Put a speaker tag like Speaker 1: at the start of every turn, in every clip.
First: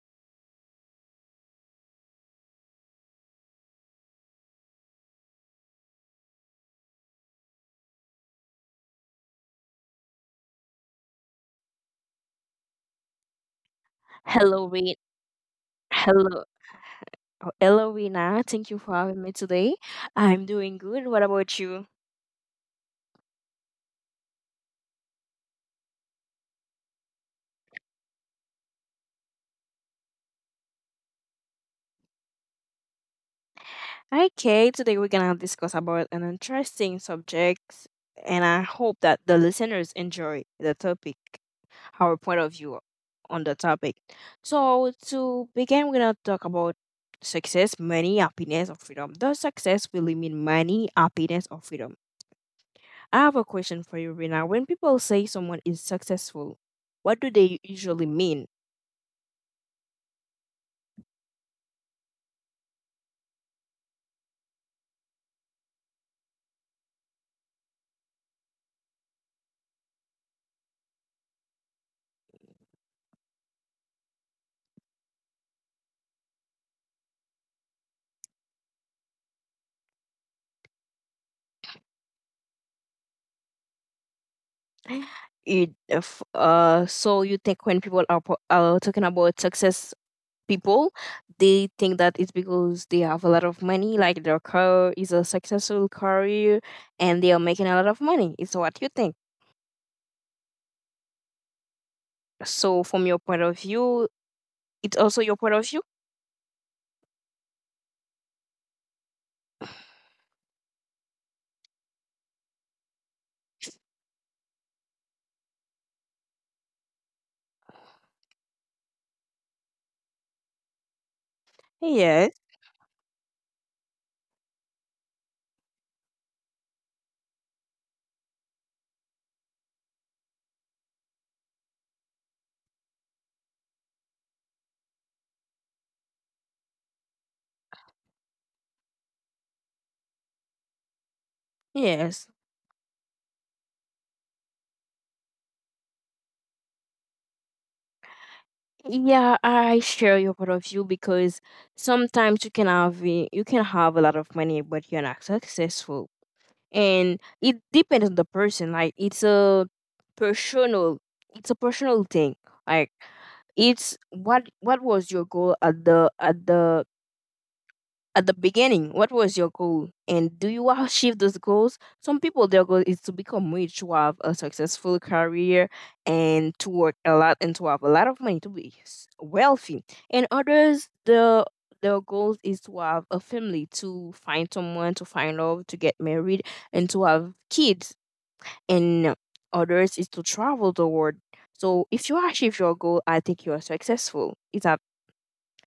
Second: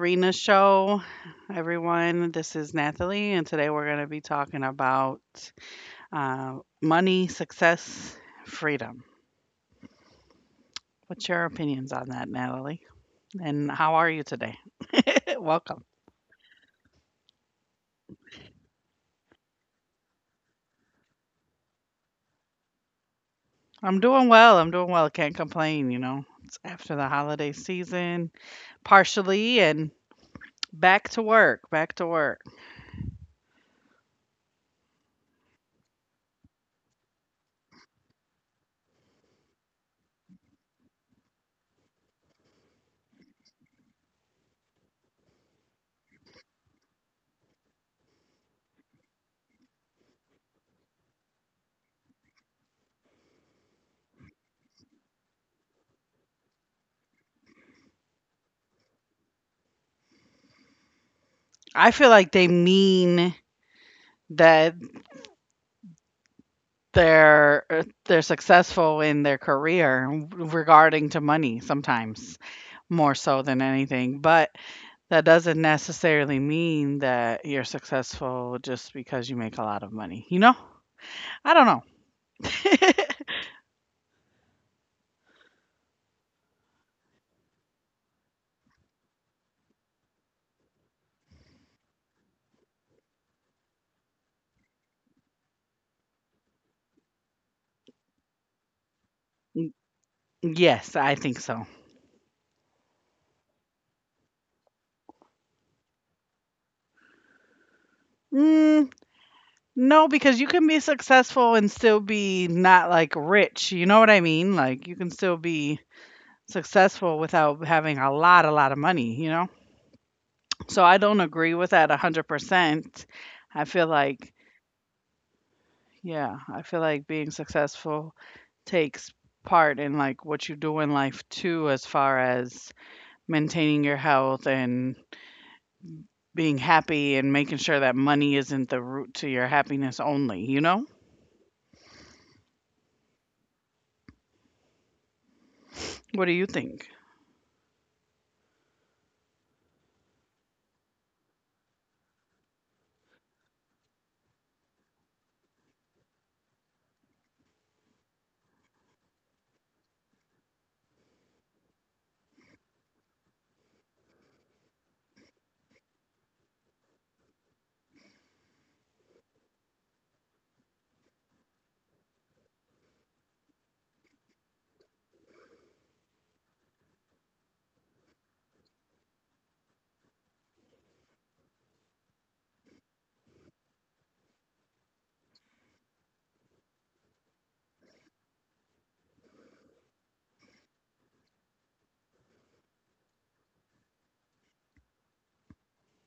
Speaker 1: Arena Show, everyone. This is Natalie, and today we're going to be talking about money, success, freedom. What's your opinions on that, Natalie? And how are you today?
Speaker 2: Hello, Re-
Speaker 1: welcome.
Speaker 2: hello, oh, hello, Rina. Thank you for having me today. I'm doing good. What about you?
Speaker 1: I'm doing well. I'm doing well. Can't complain, you know. It's after the holiday season, partially, and back to work, back to work.
Speaker 2: Okay, today we're gonna discuss about an interesting subject, and I hope that the listeners enjoy the topic, our point of view on the topic. So to begin, we're gonna talk about success, money, happiness, or freedom. Does success really mean money, happiness, or freedom? I have a question for you, Rina. When people say someone is successful, what do they usually mean?
Speaker 1: I feel like they mean that they're successful in their career regarding to money sometimes more so than anything, but that doesn't necessarily mean that you're successful just because you make a lot of money, you know. I don't know.
Speaker 2: It, if, so you think when people are talking about success, people they think that it's because they have a lot of money, like their career is a successful career and they are making a lot of money. It's what you think?
Speaker 1: Yes, I think so.
Speaker 2: So from your point of view, it's also your point of view.
Speaker 1: mm, no, because you can be successful and still be not like rich, you know what I mean? Like you can still be successful without having a lot of money, you know. So I don't agree with that
Speaker 2: Yes.
Speaker 1: 100%. I feel like, yeah, I feel like being successful takes part in like what you do in life too, as far as maintaining your health and being happy and making sure that money isn't the root to your happiness only, you know?
Speaker 2: Yes,
Speaker 1: What do you think?
Speaker 2: yeah, I share your point of view because sometimes you can have a lot of money but you're not successful, and it depends on the person. Like, it's a personal, it's a personal thing. Like, it's what was your goal at the, at the beginning? What was your goal? And do you achieve those goals? Some people, their goal is to become rich, to have a successful career, and to work a lot and to have a lot of money, to be wealthy. And others, their goals is to have a family, to find someone, to find love, to get married, and to have kids. And others is to travel the world. So if you achieve your goal, I think you are successful. It's a,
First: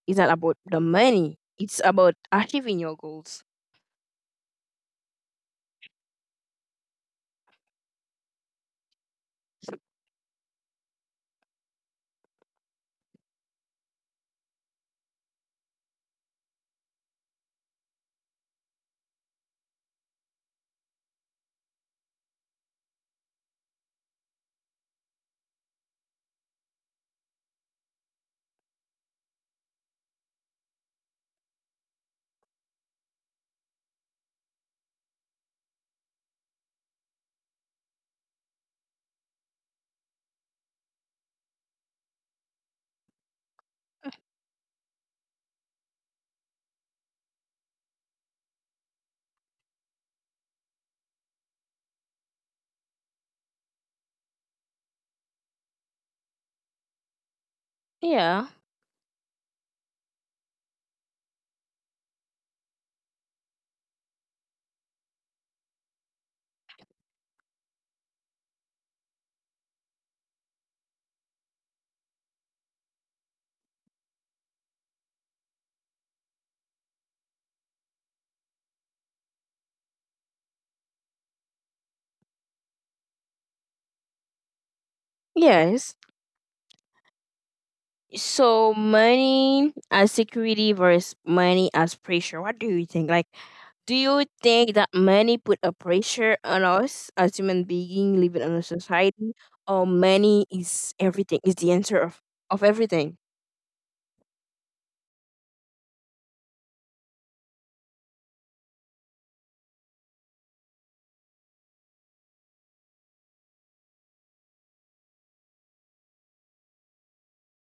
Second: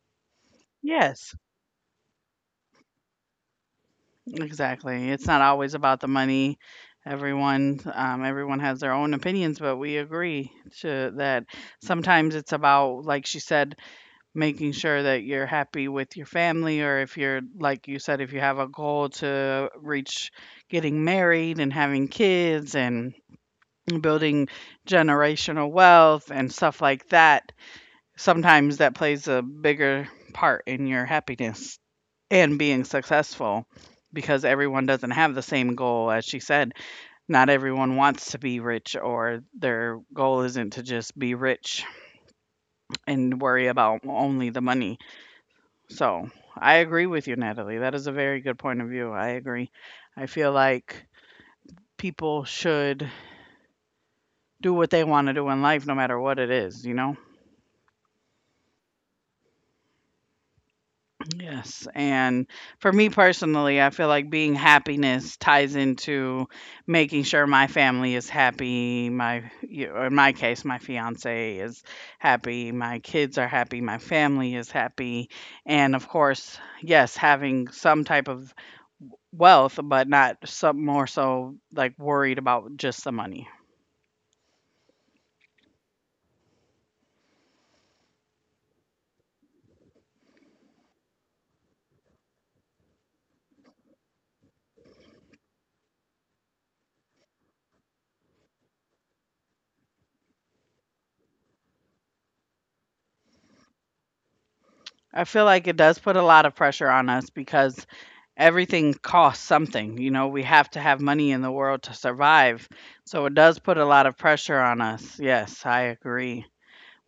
Speaker 2: it's not about the
Speaker 1: Yes,
Speaker 2: money. It's about achieving your goals.
Speaker 1: exactly. It's not always about the money. Everyone has their own opinions, but we agree to that. Sometimes it's about, like she said, making sure that you're happy with your family, or if you're, like you said, if you have a goal to reach, getting married and having kids and building generational wealth and stuff like that, sometimes that plays a bigger part in your happiness and being successful, because everyone doesn't have the same goal. As she said, not everyone wants to be rich, or their goal isn't to just be rich and worry about only the money. So, I agree with you, Natalie. That is a very good point of view. I agree. I feel like people should do what they want to do in life, no matter what it is, you know?
Speaker 2: Yeah.
Speaker 1: Yes, and for me personally, I feel like being happiness ties into making sure my family is happy. My, you- or in my case, my fiance is happy. My kids are happy. My family is happy, and of course, yes, having some type of wealth, but not some more so like worried about just the money.
Speaker 2: Yes. So money as security versus money as pressure. What do you think? Like, do you think that money put a pressure on us as human being living in a society, or money is everything? Is the answer of everything?
Speaker 1: I feel like it does put a lot of pressure on us, because everything costs something. You know, we have to have money in the world to survive. So it does put a lot of pressure on us. Yes, I agree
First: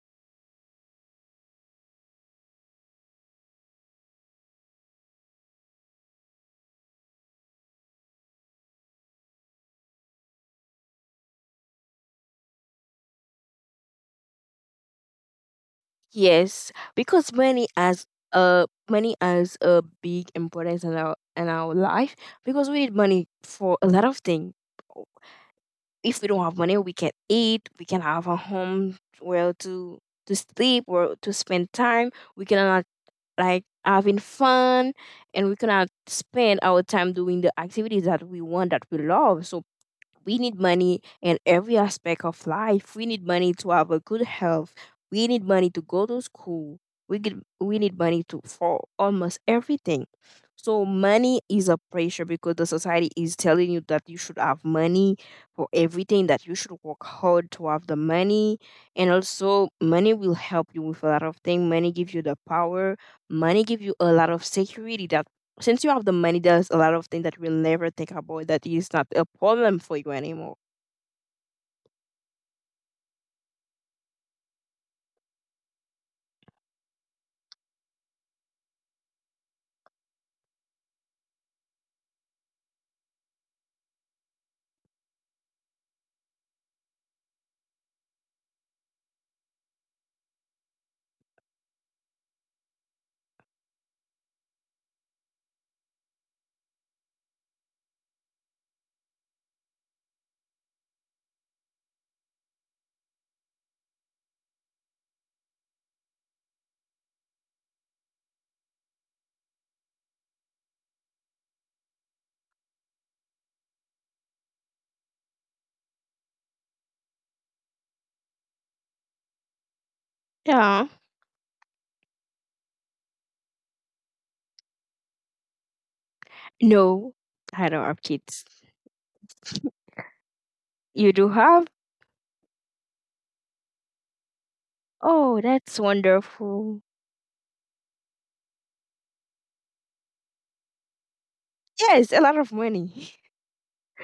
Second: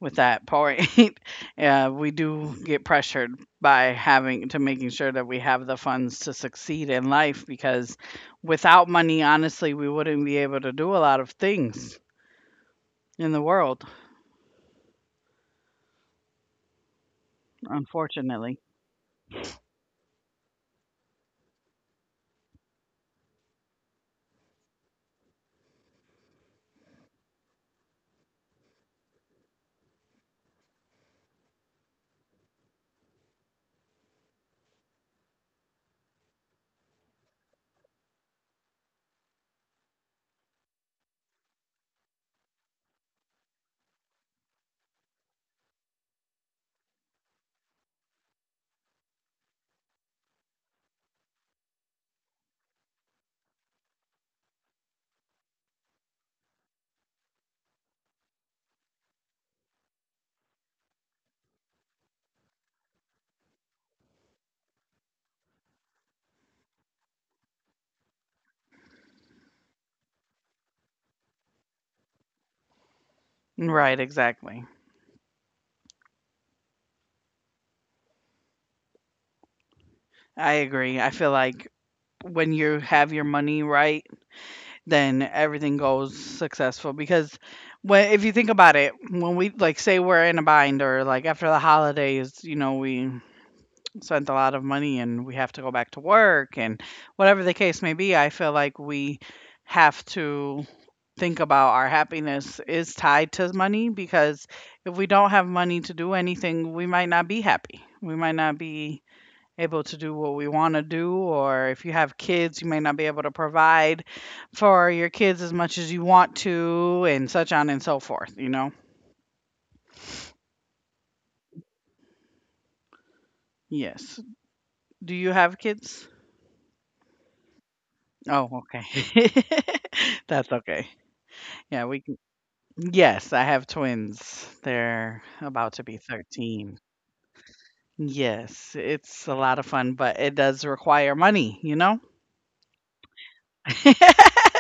Speaker 1: with that point. Yeah, we do get pressured by having to making sure that we have the funds to succeed in life, because without money, honestly, we wouldn't be able to do a lot of things in the world,
Speaker 2: Yes, because money has
Speaker 1: unfortunately.
Speaker 2: a, money has a big importance in our life, because we need money for a lot of things. If we don't have money, we can eat, we can have a home where to sleep or to spend time. We cannot like having fun, and we cannot spend our time doing the activities that we want, that we love. So we need money in every aspect of life. We need money to have a good health. We need money to go to school. We get, we need money to for almost everything. So money is a pressure because the society is telling you that you should have money for everything, that you should work hard to have the money. And also money will help you with a lot of things. Money gives you the power. Money gives you a lot of security, that since you have the money, there's a lot of things that we'll never think about, that is not a problem for you anymore.
Speaker 1: Right, exactly. I agree. I feel like when you have your money right, then everything goes successful, because when, if you think about it, when we, like, say we're in a bind, or like after the holidays, you know, we spent a lot of money and we have to go back to work and whatever the case may be, I feel like we have to think about our happiness is tied to money, because if we don't have money to do anything, we might not be happy, we might not be able to do what we want to do, or if you have kids, you may not be able to provide for your kids as much as you want to, and such on and so forth, you know?
Speaker 2: Yeah.
Speaker 1: Yes. Do you have kids?
Speaker 2: No, I don't have
Speaker 1: Oh,
Speaker 2: kids.
Speaker 1: okay. That's okay.
Speaker 2: You
Speaker 1: Yeah,
Speaker 2: do
Speaker 1: we can.
Speaker 2: have?
Speaker 1: Yes, I have twins. They're about to be
Speaker 2: Oh, that's
Speaker 1: 13.
Speaker 2: wonderful.
Speaker 1: Yes, it's a lot of fun, but it does require money, you know?
Speaker 2: Yes, a lot of money.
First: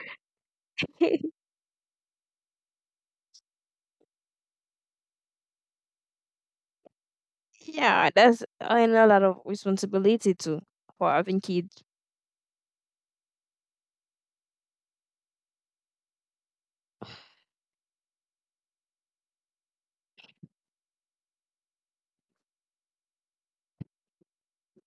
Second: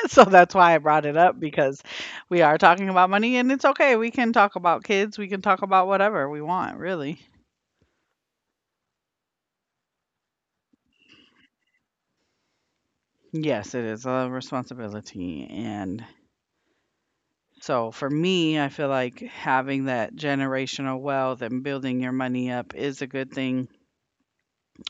Speaker 1: So that's why I brought it up, because we are talking about money, and it's okay. We can talk about kids. We can talk about whatever we want, really.
Speaker 2: Yeah, that's, and a lot of responsibility too, for having kids.
Speaker 1: Yes, it is a responsibility. And so for me, I feel like having that generational wealth and building your money up is a good thing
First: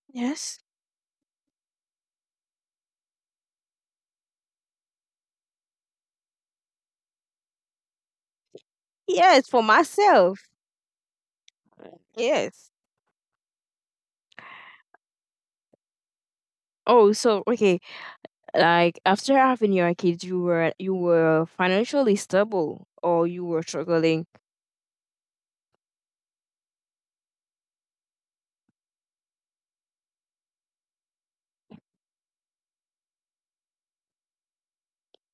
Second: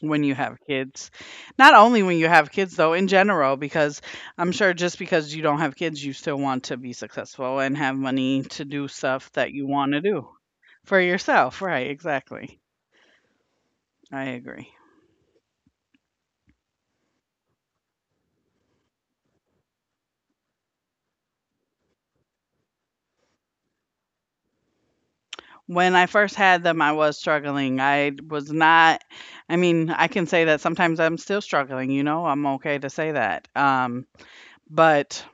Speaker 1: when you
Speaker 2: Yes.
Speaker 1: have kids. Not only when you have kids, though, in general, because I'm sure just because you don't have kids, you still want to be successful and have money to do stuff
Speaker 2: Yes,
Speaker 1: that
Speaker 2: for
Speaker 1: you want to do
Speaker 2: myself.
Speaker 1: for yourself. Right, exactly.
Speaker 2: Yes.
Speaker 1: I agree.
Speaker 2: Oh, so okay. Like, after having your kids, you were, you were financially stable, or you were struggling?
Speaker 1: When I first had them, I was struggling. I was not, I mean, I can say that sometimes I'm still struggling, you know, I'm okay to say that. But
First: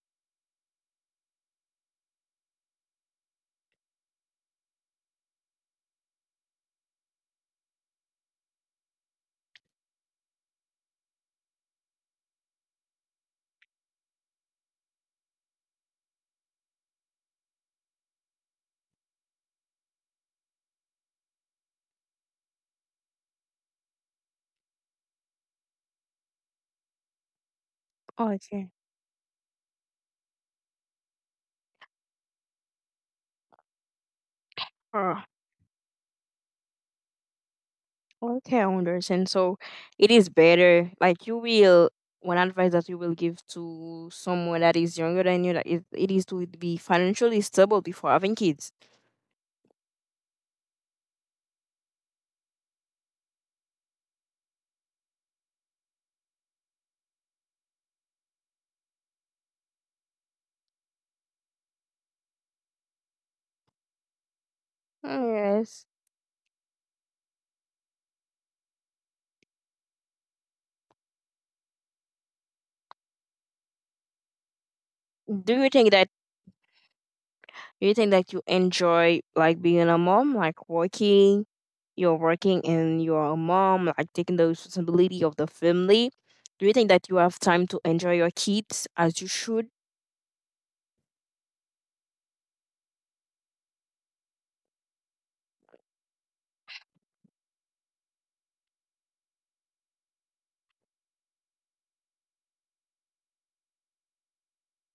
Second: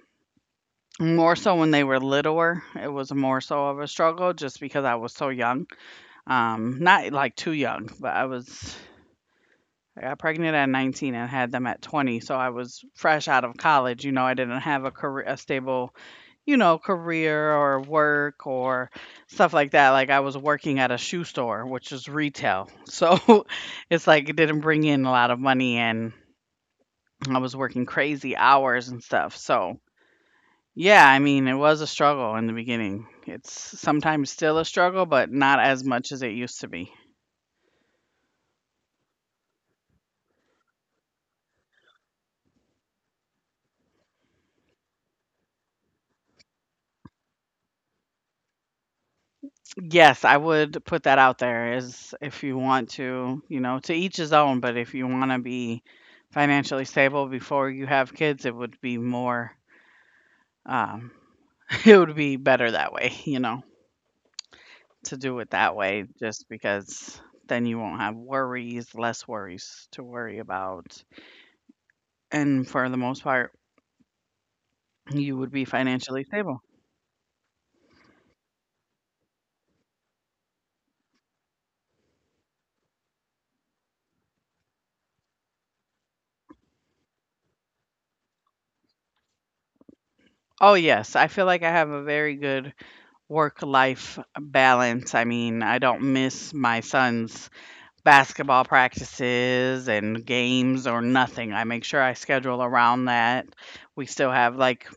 Speaker 1: more so when they were littler, it was more so of a struggle just because I was so young. Not, like, too young, but I got pregnant at 19 and had them at 20, so I was fresh out of college, you know, I didn't have a career, a stable, you know, career or work or stuff like that. Like, I was working at a shoe store, which is retail, so it's like it didn't bring in a lot of money, and I was working
Speaker 2: Okay.
Speaker 1: crazy hours and stuff, so yeah, I mean, it was a struggle in the beginning. It's sometimes still a struggle, but not as much as it used to be.
Speaker 2: Okay, I understand. So it is better. Like, you will, one advice that you will give to someone that is younger than you, that it is to be financially stable before having kids.
Speaker 1: Yes, I would put that out there is if you want to, you know, to each his own, but if you want to be financially stable before you have kids, it would be more um it would be better that way, you know,
Speaker 2: Mm,
Speaker 1: to
Speaker 2: yes.
Speaker 1: do it that way, just because then you won't have worries, less worries to worry about. And for the most part,
Speaker 2: Do you
Speaker 1: you
Speaker 2: think
Speaker 1: would be
Speaker 2: that
Speaker 1: financially stable.
Speaker 2: do you think that you enjoy, like, being a mom, like working, you're working and you're a mom, like taking the responsibility of the family? Do you think that you have time to enjoy your kids as you should?
Speaker 1: Oh, yes. I feel like I have a very good work life balance. I mean, I don't miss my sons basketball practices and games or nothing. I make sure I schedule around that. We still have like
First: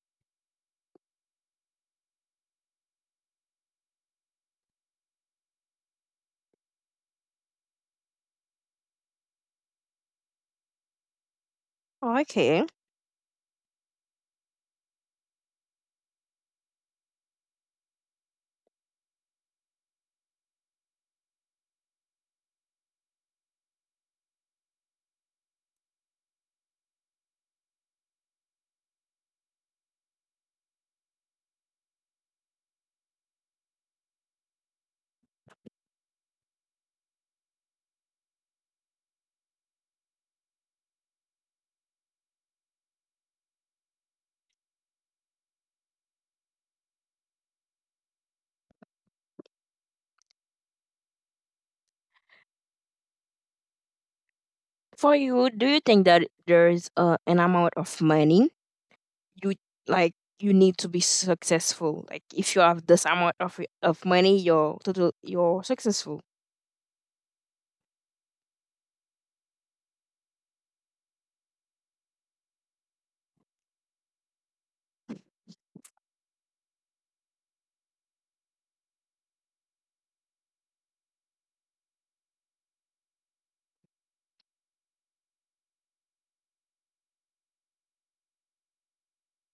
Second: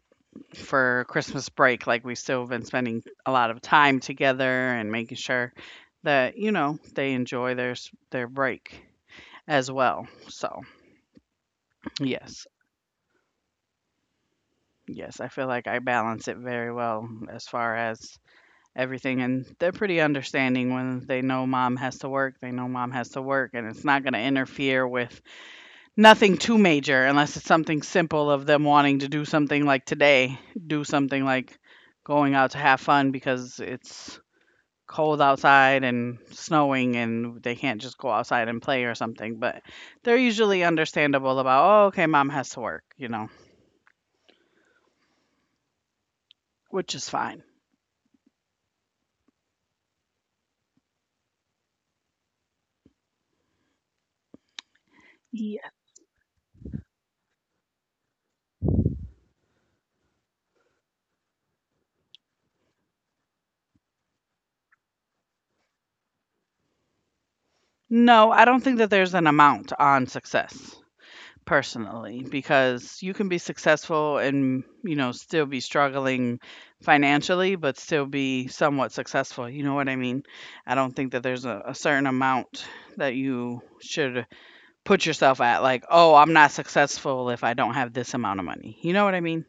Speaker 1: for Christmas break, like we still have been spending a lot of time together and making sure that, you know, they enjoy their break as well. So, yes.
Speaker 2: Okay.
Speaker 1: Yes, I feel like I balance it very well as far as everything, and they're pretty understanding. When they know mom has to work, they know mom has to work and it's not going to interfere with nothing too major, unless it's something simple of them wanting to do something like today, do something like going out to have fun because it's cold outside and snowing and they can't just go outside and play or something, but they're usually understandable about, "Oh, okay, mom has to work," you know, which is fine.
Speaker 2: For you, do
Speaker 1: Yeah.
Speaker 2: you think that there's an amount of money you like you need to be successful? Like, if you have this amount of money, you're total you're successful.
Speaker 1: No, I don't think that there's an amount on success. Personally, because you can be successful and, you know, still be struggling financially, but still be somewhat successful, you know what I mean? I don't think that there's a certain amount that you should put yourself at, like, "Oh, I'm not successful if I don't have this amount of money." You know what I mean?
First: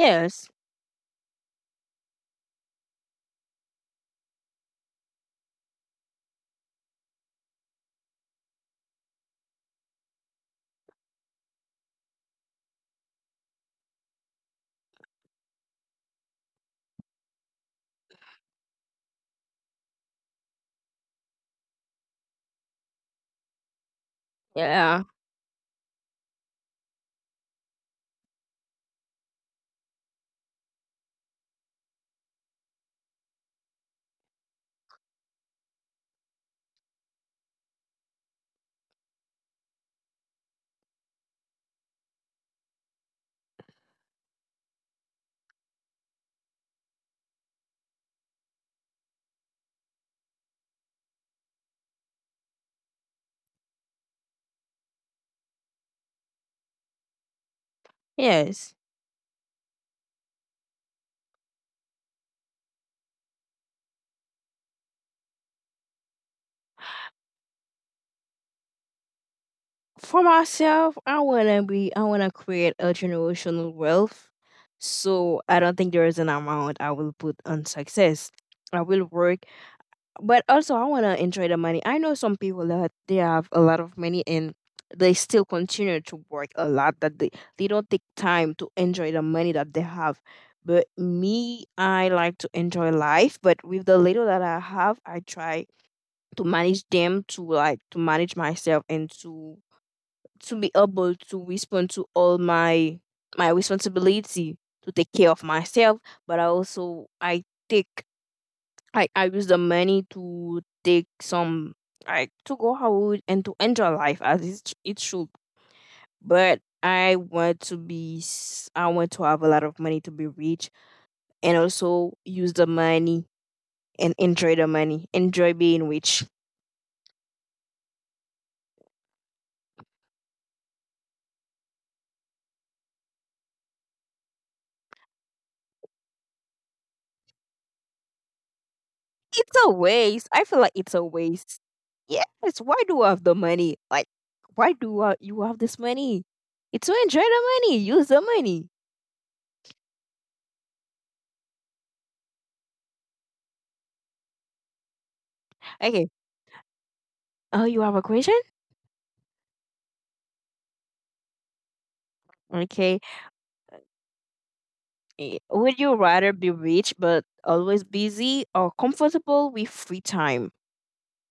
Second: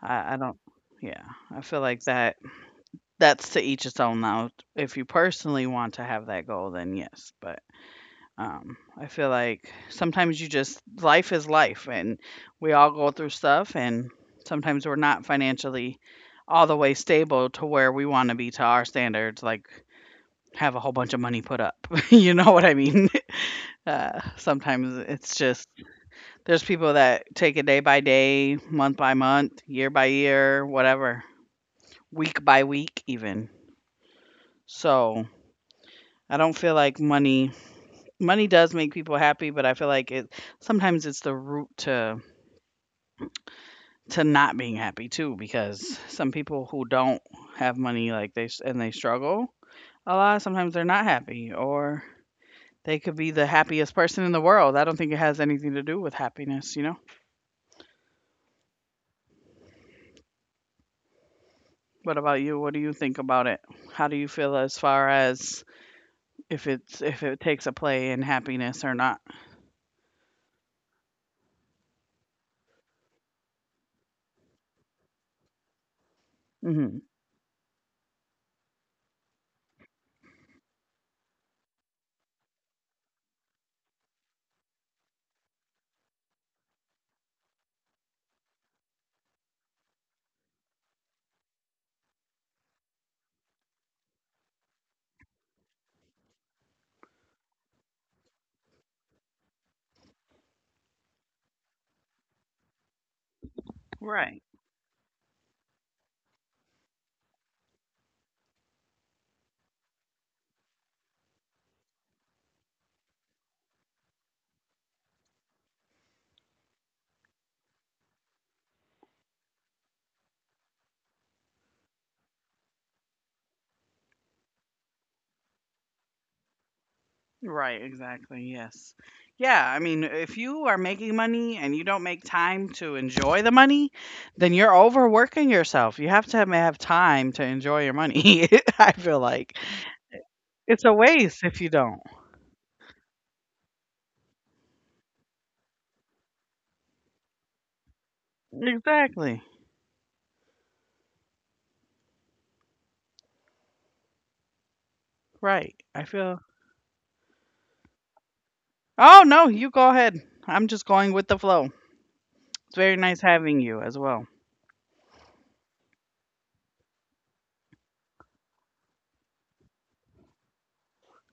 Speaker 1: I don't, yeah, I feel like that that's to each its own now. If you personally want to have that goal, then yes, but I feel like sometimes you just, life is life, and we all go through stuff, and sometimes we're not financially all the way stable to where we want to be to our standards, like have a whole bunch of money put up. You know what I mean?
Speaker 2: Yeah.
Speaker 1: Sometimes it's just there's people that take it day by day, month by month, year by year, whatever, week by week, even. So I don't feel like money, money does make people happy, but I feel like it sometimes it's the root to not being happy too, because some people who don't have money, like they and they struggle a lot, sometimes they're not happy, or they could be the happiest person in the world. I don't think it has anything to do with happiness, you know?
Speaker 2: Yes.
Speaker 1: What about you? What do you think about it? How do you feel as far as if it takes a play in happiness or not?
Speaker 2: For myself, I wanna create a generational wealth. So I don't think there is an amount I
Speaker 1: Hmm.
Speaker 2: will put on success. I will work. But also, I want to enjoy the money. I know some people that they have a lot of money and they still continue to work a lot. That they don't take time to enjoy the money that they have. But me, I like to enjoy life. But with the little that I have, I try to manage them, to, like, to manage myself and to be able to respond to all my
Speaker 1: Right.
Speaker 2: responsibility, to take care of myself. But I also, I take I use the money to take some, like, to go out and to enjoy life as it should. But I want to be I want to have a lot of money to be rich, and also use the money and enjoy the money. Enjoy being rich.
Speaker 1: Right, exactly, yes. Yeah, I mean, if you are making money and you don't make time to enjoy the money, then you're overworking yourself. You have to have time to enjoy your money, I feel like.
Speaker 2: It's a waste. I feel like
Speaker 1: It's a
Speaker 2: it's a
Speaker 1: waste if
Speaker 2: waste.
Speaker 1: you don't.
Speaker 2: Yes, why do I have the money? Like, why do I, you have this money? It's to enjoy the money. Use the money.
Speaker 1: Exactly. Right. I
Speaker 2: Okay.
Speaker 1: feel
Speaker 2: Oh, you have a question?
Speaker 1: Oh, no, you go ahead. I'm just going with the flow. It's very
Speaker 2: Okay.
Speaker 1: nice having you as well.
Speaker 2: Would you rather be rich but always busy, or comfortable with free time?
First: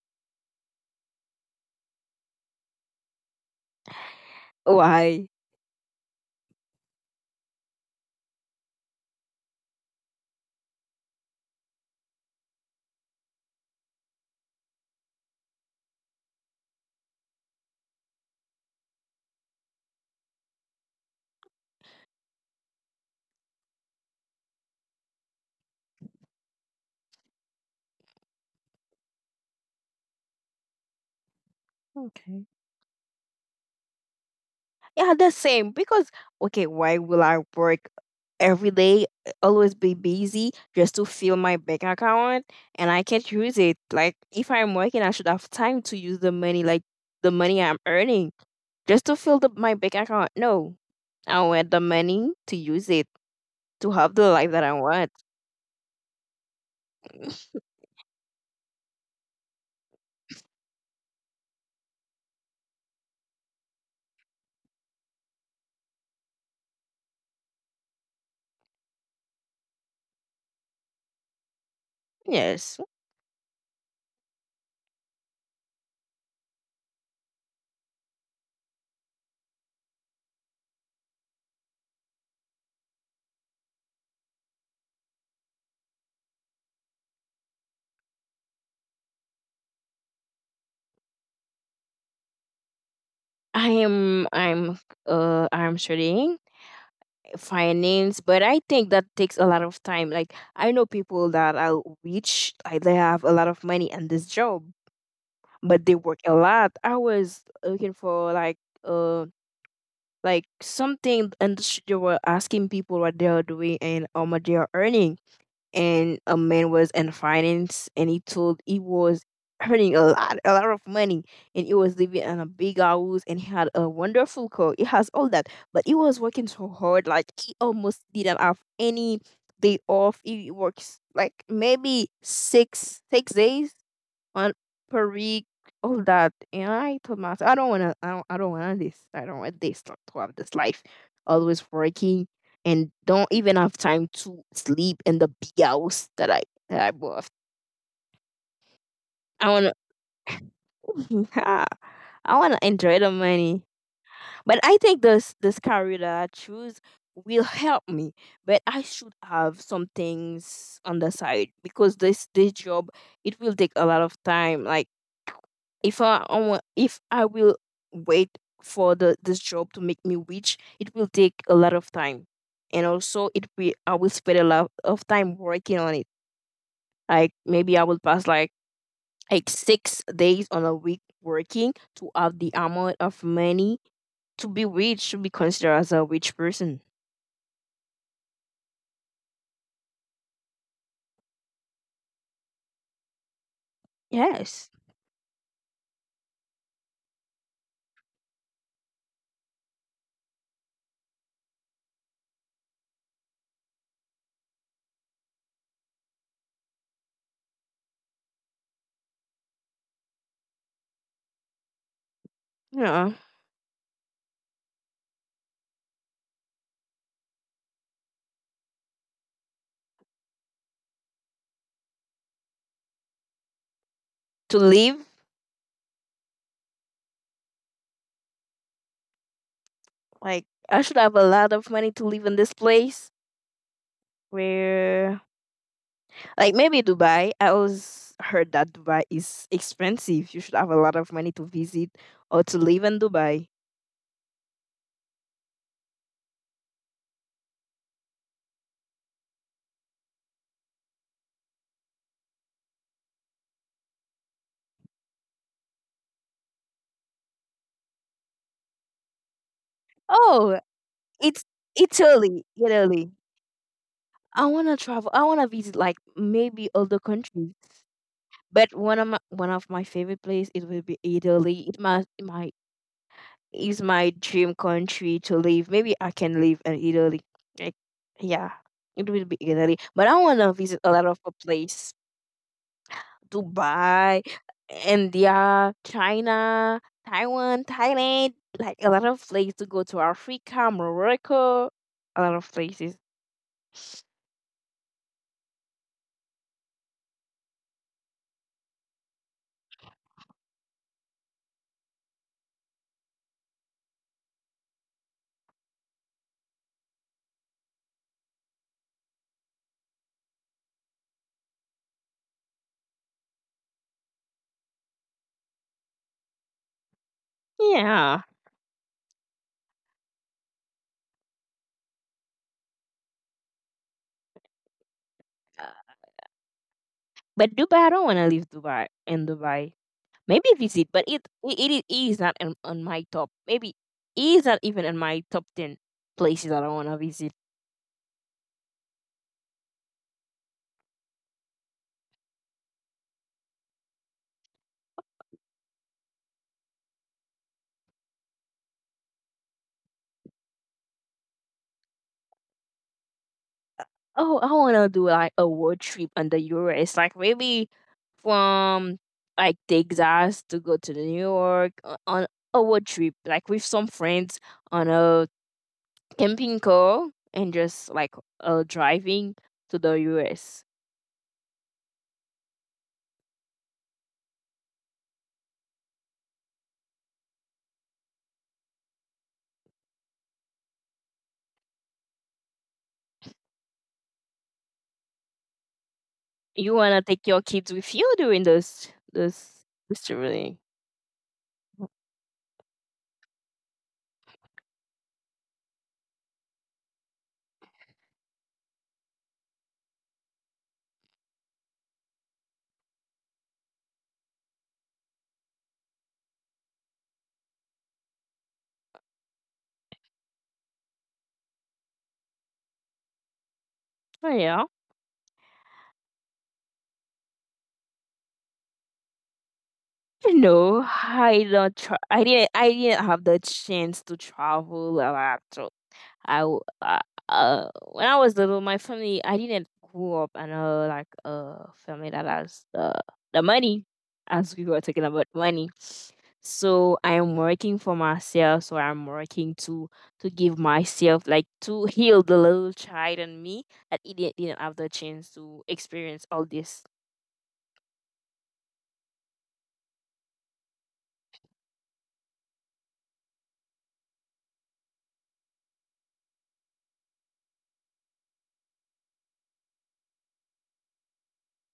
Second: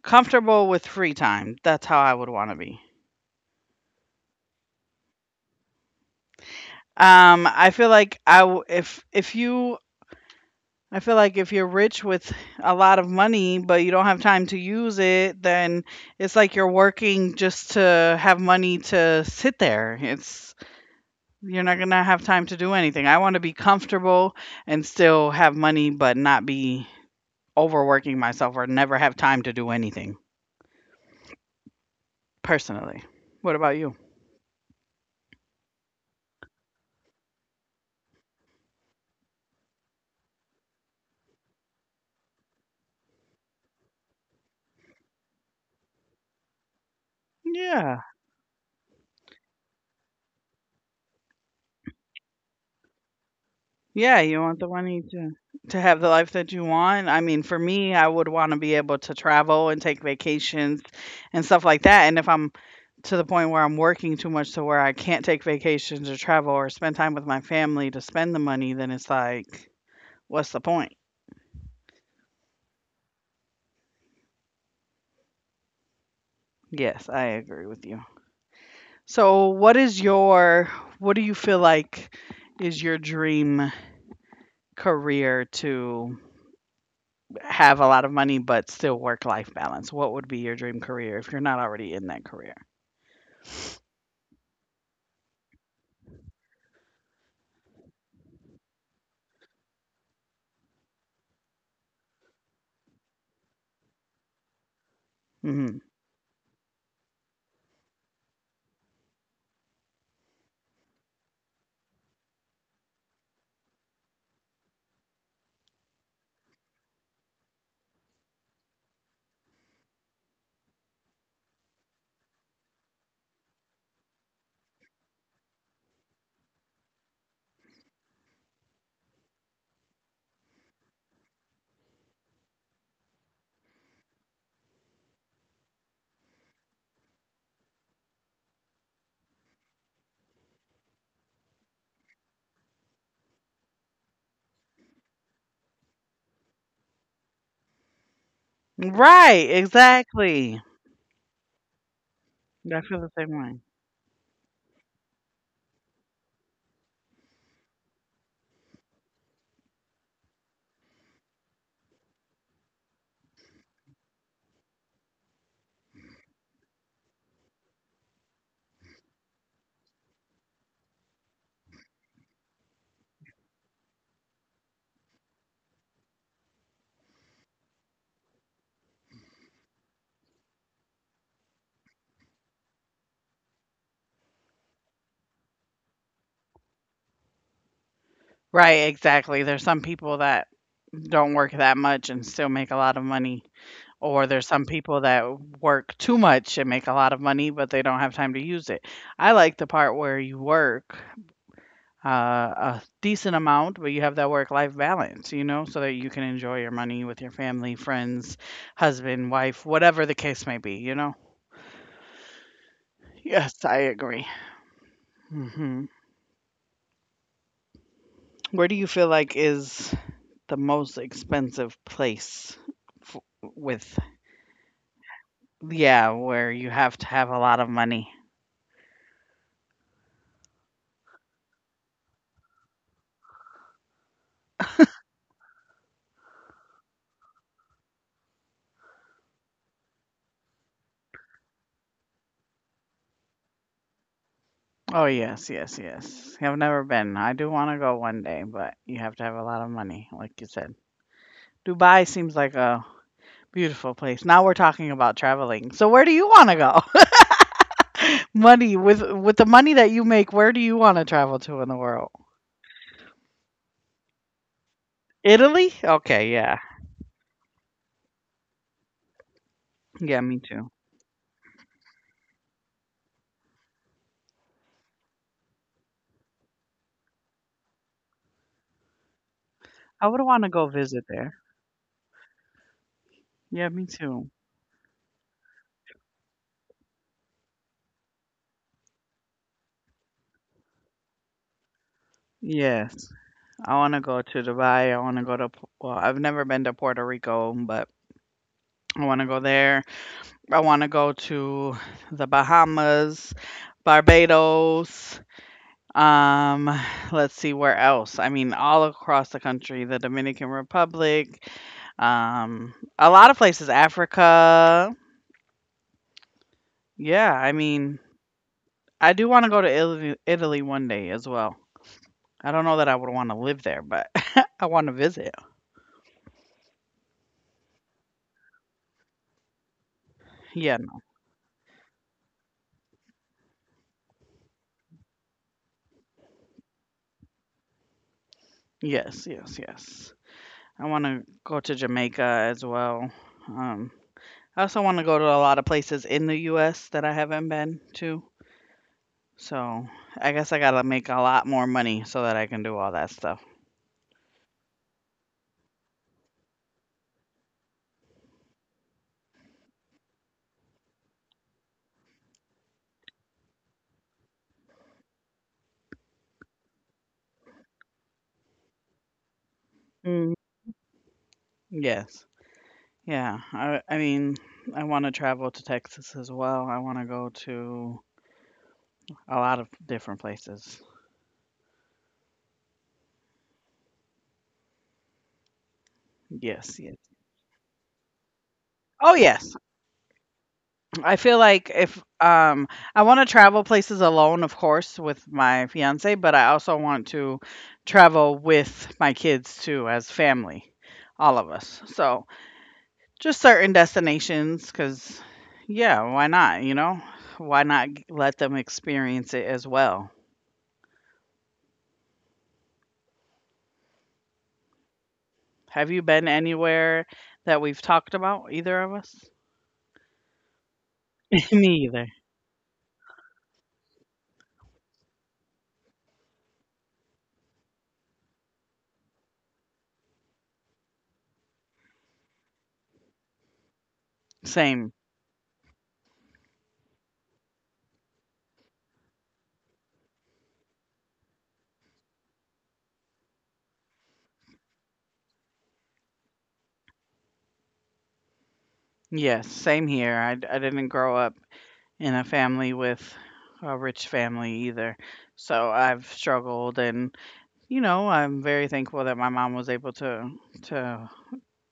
Speaker 1: Comfortable with free time. That's how I would want to be.
Speaker 2: Why?
Speaker 1: I feel like if you, I feel like if you're rich with a lot of money, but you don't have time to use it, then it's like you're working just to have money to sit there. It's you're not gonna have time to do anything. I want to be comfortable and still have money, but not be overworking myself or never have time to do anything
Speaker 2: Okay.
Speaker 1: personally. What about you?
Speaker 2: Yeah, the same. Because, okay, why will I work every day, always be busy just to fill my bank account and I can't use it? Like, if I'm working, I should have time to use the money, like the money I'm
Speaker 1: Yeah.
Speaker 2: earning, just to fill my bank account. No, I want the money to use it to have the
Speaker 1: Yeah,
Speaker 2: life that
Speaker 1: you
Speaker 2: I
Speaker 1: want the
Speaker 2: want.
Speaker 1: money to have the life that you want. I mean, for me, I would want to be able to travel and take vacations and stuff like that. And if I'm to the point where I'm working too much to where I can't take vacations or travel or spend time with my family to spend the money, then it's like, what's the point?
Speaker 2: Yes,
Speaker 1: Yes, I agree with you. So, what do you feel like is your dream career to have a lot of money but still work life balance? What would be your dream career if you're not already in that career?
Speaker 2: I am. I'm studying finance, but I think that takes a lot of time. Like, I know people that are rich, like they have a lot of money and this job, but
Speaker 1: Hmm.
Speaker 2: they work a lot. I was looking for like uh like something, and they were asking people what they are doing and how much they are earning. And a man was in finance, and he told he was earning a lot of money, and he was living in a big house, and he had a wonderful car. He has all that, but he was working so hard. Like, he almost didn't have any day off. He works like maybe six six days on per week, all that. And I told myself, I don't want this. I don't want this to have this life, always working, and don't even have time to sleep in the big house that I bought. I
Speaker 1: Right,
Speaker 2: wanna,
Speaker 1: exactly.
Speaker 2: I wanna
Speaker 1: I
Speaker 2: enjoy
Speaker 1: feel
Speaker 2: the
Speaker 1: the same
Speaker 2: money.
Speaker 1: way.
Speaker 2: But I think this career that I choose will help me. But I should have some things on the side, because this job, it will take a lot of time. Like, if I will wait for the this job to make me rich, it will take a lot of time, and also it will I will spend a lot of time working on it. Like, maybe I will pass like 6 days on a week working to have the amount of money to be rich, to be considered as a rich person.
Speaker 1: Right, exactly. There's some people that don't work that much and still make a lot of money. Or there's some
Speaker 2: Yes.
Speaker 1: people that work too much and make a lot of money, but they don't have time to use it. I like the part where you work a decent amount, but you have that work life balance, you know, so that you can enjoy your money with your family, friends, husband, wife, whatever the case may be, you know?
Speaker 2: Yeah.
Speaker 1: Yes, I agree. Hmm. Where do you feel like is the most expensive place f- with,
Speaker 2: To live,
Speaker 1: yeah, where you have to have a lot of money?
Speaker 2: like, I should have a lot of money to live in this place, where, like, maybe Dubai. I always heard that Dubai is expensive. You should have a lot of money to visit or to live in Dubai.
Speaker 1: Oh, yes, yes, yes. I've never been. I do want to go one day, but you have to have a lot of money, like you said. Dubai seems like a beautiful place. Now we're talking about traveling. So where do you want to go? Money with the money that you make,
Speaker 2: Oh,
Speaker 1: where do you want to
Speaker 2: it's
Speaker 1: travel to in the world?
Speaker 2: Italy, Italy. I wanna travel. I wanna visit,
Speaker 1: Italy?
Speaker 2: like,
Speaker 1: Okay,
Speaker 2: maybe
Speaker 1: yeah.
Speaker 2: other countries. But one of my favorite
Speaker 1: Yeah,
Speaker 2: place,
Speaker 1: me
Speaker 2: it will
Speaker 1: too.
Speaker 2: be Italy. It might, it might is my dream country to live. Maybe I can live in Italy. Like, yeah, it will be Italy. But I
Speaker 1: I would
Speaker 2: want to
Speaker 1: want to
Speaker 2: visit
Speaker 1: go
Speaker 2: a lot
Speaker 1: visit
Speaker 2: of a
Speaker 1: there.
Speaker 2: place:
Speaker 1: Yeah, me
Speaker 2: Dubai,
Speaker 1: too.
Speaker 2: India, China, Taiwan, Thailand. Like, a lot of places to go to, Africa, Morocco, a lot of places.
Speaker 1: Yes. I want to go to Dubai. I want to go to, well, I've never been to Puerto Rico, but I want to go there. I want to go to the Bahamas, Barbados. Um, let's see where else. I mean, all across the country, the Dominican Republic, a lot of places, Africa. Yeah, I mean,
Speaker 2: Yeah.
Speaker 1: I do want to go to Italy, Italy one day as well. I don't know that I would want to live there, but I want to visit.
Speaker 2: Uh, but Dubai, I don't want to live Dubai in Dubai. Maybe visit,
Speaker 1: Yeah,
Speaker 2: but it is not on my top. Maybe it is not even in my top 10 places that I want to visit.
Speaker 1: yes, yes, yes. I want to go to Jamaica as well. Um, I also want to go to a lot of places in the US that I haven't been to. So I guess I got to make a lot more money so that I can do all that stuff.
Speaker 2: Uh, Oh, I want to do like a road trip in the US, like, maybe from, like, takes us to go to New York on a road trip, like with some friends on a camping car and just like driving to the
Speaker 1: Mm.
Speaker 2: US.
Speaker 1: Yes. Yeah. I mean, I want to travel to Texas as well. I want to go to a lot of different places.
Speaker 2: You
Speaker 1: Yes.
Speaker 2: wanna
Speaker 1: Yes.
Speaker 2: take your kids with you during those
Speaker 1: Oh, yes.
Speaker 2: those this, really?
Speaker 1: I feel like if I want to travel places alone, of course, with my fiance, but I also want to travel with my kids too, as family, all of us. So just certain destinations, cause yeah, why not, you know? Why not let them experience it as well?
Speaker 2: Oh yeah.
Speaker 1: Have you been anywhere that we've talked about, either of us?
Speaker 2: You know, I don't.
Speaker 1: Me either.
Speaker 2: I didn't. Have the chance to travel a lot. So I w- uh, when I was little, my family, I didn't grow up in a, like, a family that has the money, as we were
Speaker 1: Same.
Speaker 2: talking about money. So I am working for myself. So I'm working to give myself like to heal the little child in me that it didn't have the chance to experience all this.
Speaker 1: Yes, same here. I didn't grow up in a family with a rich family either. So I've struggled, and I'm very thankful that my mom was able to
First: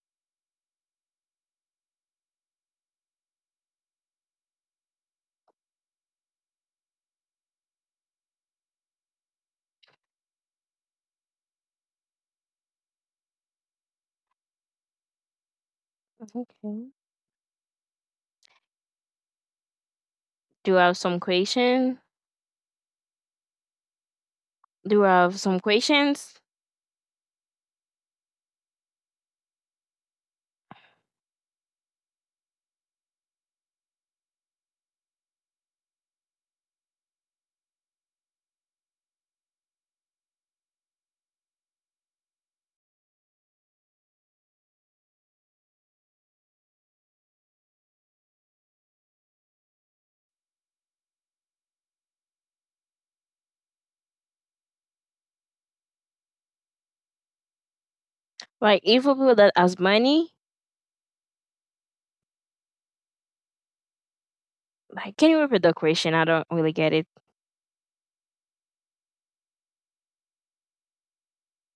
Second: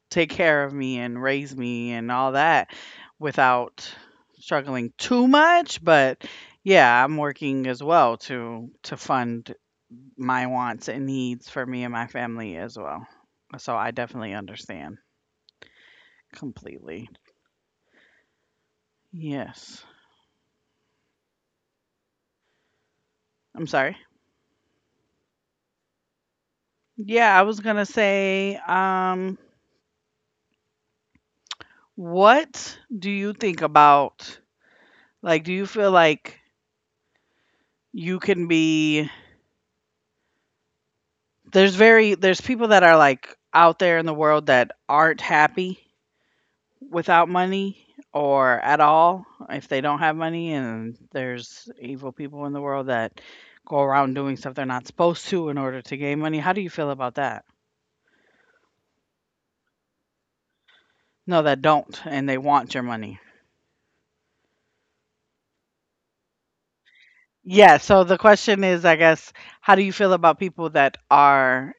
Speaker 1: take care of me and raise me and all that without struggling too much, but yeah, I'm working as well to fund my wants and needs for me and my family as well. So I definitely understand
Speaker 2: Okay.
Speaker 1: completely. Yes.
Speaker 2: Do you have some question?
Speaker 1: I'm sorry.
Speaker 2: Do you have some questions?
Speaker 1: Yeah, I was going to say what do you think about, like, do you feel like you can be, there's people that are like out there in the world that aren't happy without money or at all if they don't have money. And there's evil people in the world that go around doing stuff they're not supposed to in order to gain money. How do you feel about that?
Speaker 2: Like if a people that has money,
Speaker 1: No, that don't and they want your money.
Speaker 2: like can you repeat the question? I don't really get it.
Speaker 1: Yeah, so the question is, I guess, how do you feel about people that are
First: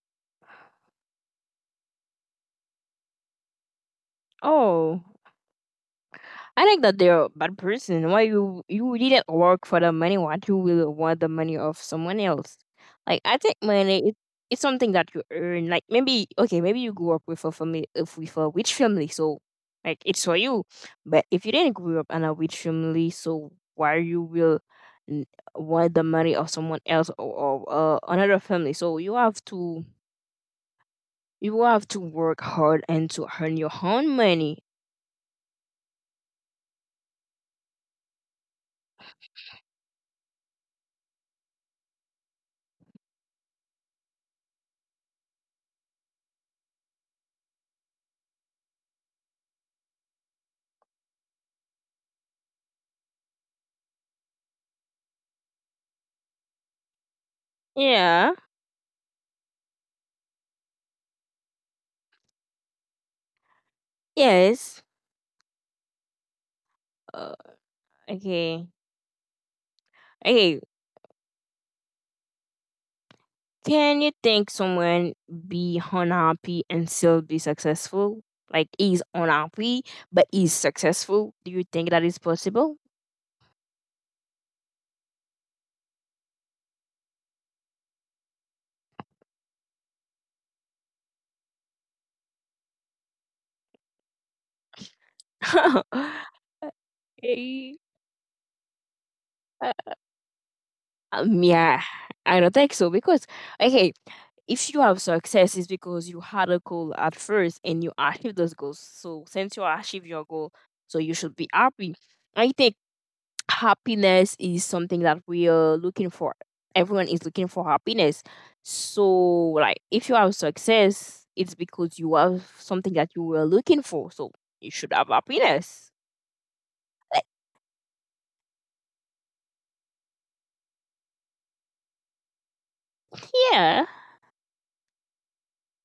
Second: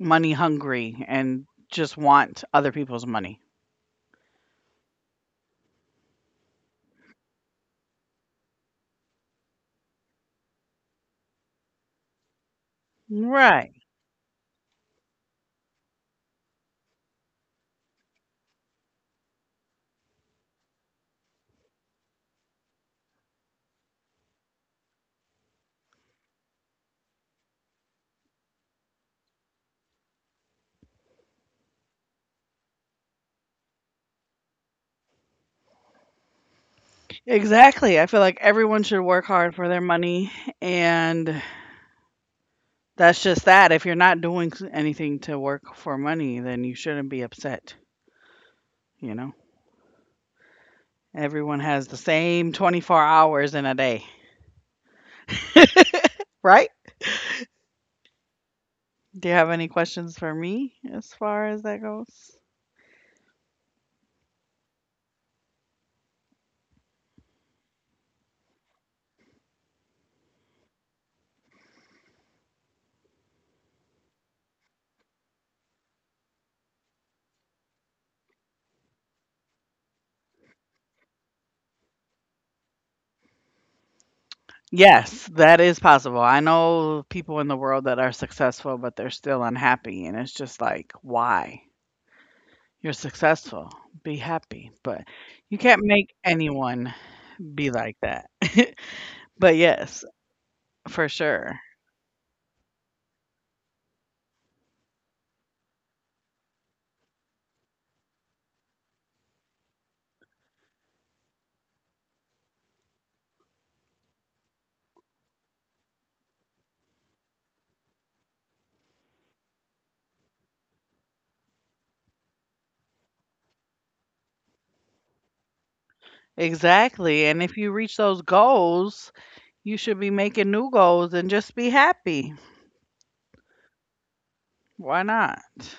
Speaker 1: money hungry and just want other people's money?
Speaker 2: Oh, I think that they're a bad person. Why you didn't work for the money? Why you will want the money of someone else? Like I think
Speaker 1: Right.
Speaker 2: money it's something that you earn. Like maybe okay, maybe you grew up with a family if with a rich family, so like it's for you. But if you didn't grow up in a rich family, so why you will n- want the money of someone else or, or another family? So you have to work hard and to earn your own money.
Speaker 1: Exactly. I feel like everyone should work hard for their money. And that's just that. If you're not doing anything to work for money, then you shouldn't be upset. You know, everyone has the same 24 hours in a day, right?
Speaker 2: Yeah.
Speaker 1: Do you have any questions for me as far as that goes?
Speaker 2: Yes. Uh, okay. Okay. Can you think someone be unhappy and still be successful? Like he's unhappy but he's successful. Do you think that is possible?
Speaker 1: Yes, that is possible. I know people in the world that are successful, but they're still unhappy. And it's just like, why? You're successful, be happy. But you can't make anyone
Speaker 2: Eh,
Speaker 1: be like that. But
Speaker 2: uh,
Speaker 1: yes, for sure.
Speaker 2: yeah, I don't think so because okay, if you have success, it's because you had a goal at first and you achieved those goals. So since you achieved your goal, so you should be happy. I think happiness is something that we are looking for. Everyone is looking for happiness. So, like, if you have success, it's because you have something that you were looking for. So, you should have happiness. Like,
Speaker 1: Exactly. And if you reach those goals, you should be making new goals and just be happy.
Speaker 2: yeah,
Speaker 1: Why not? If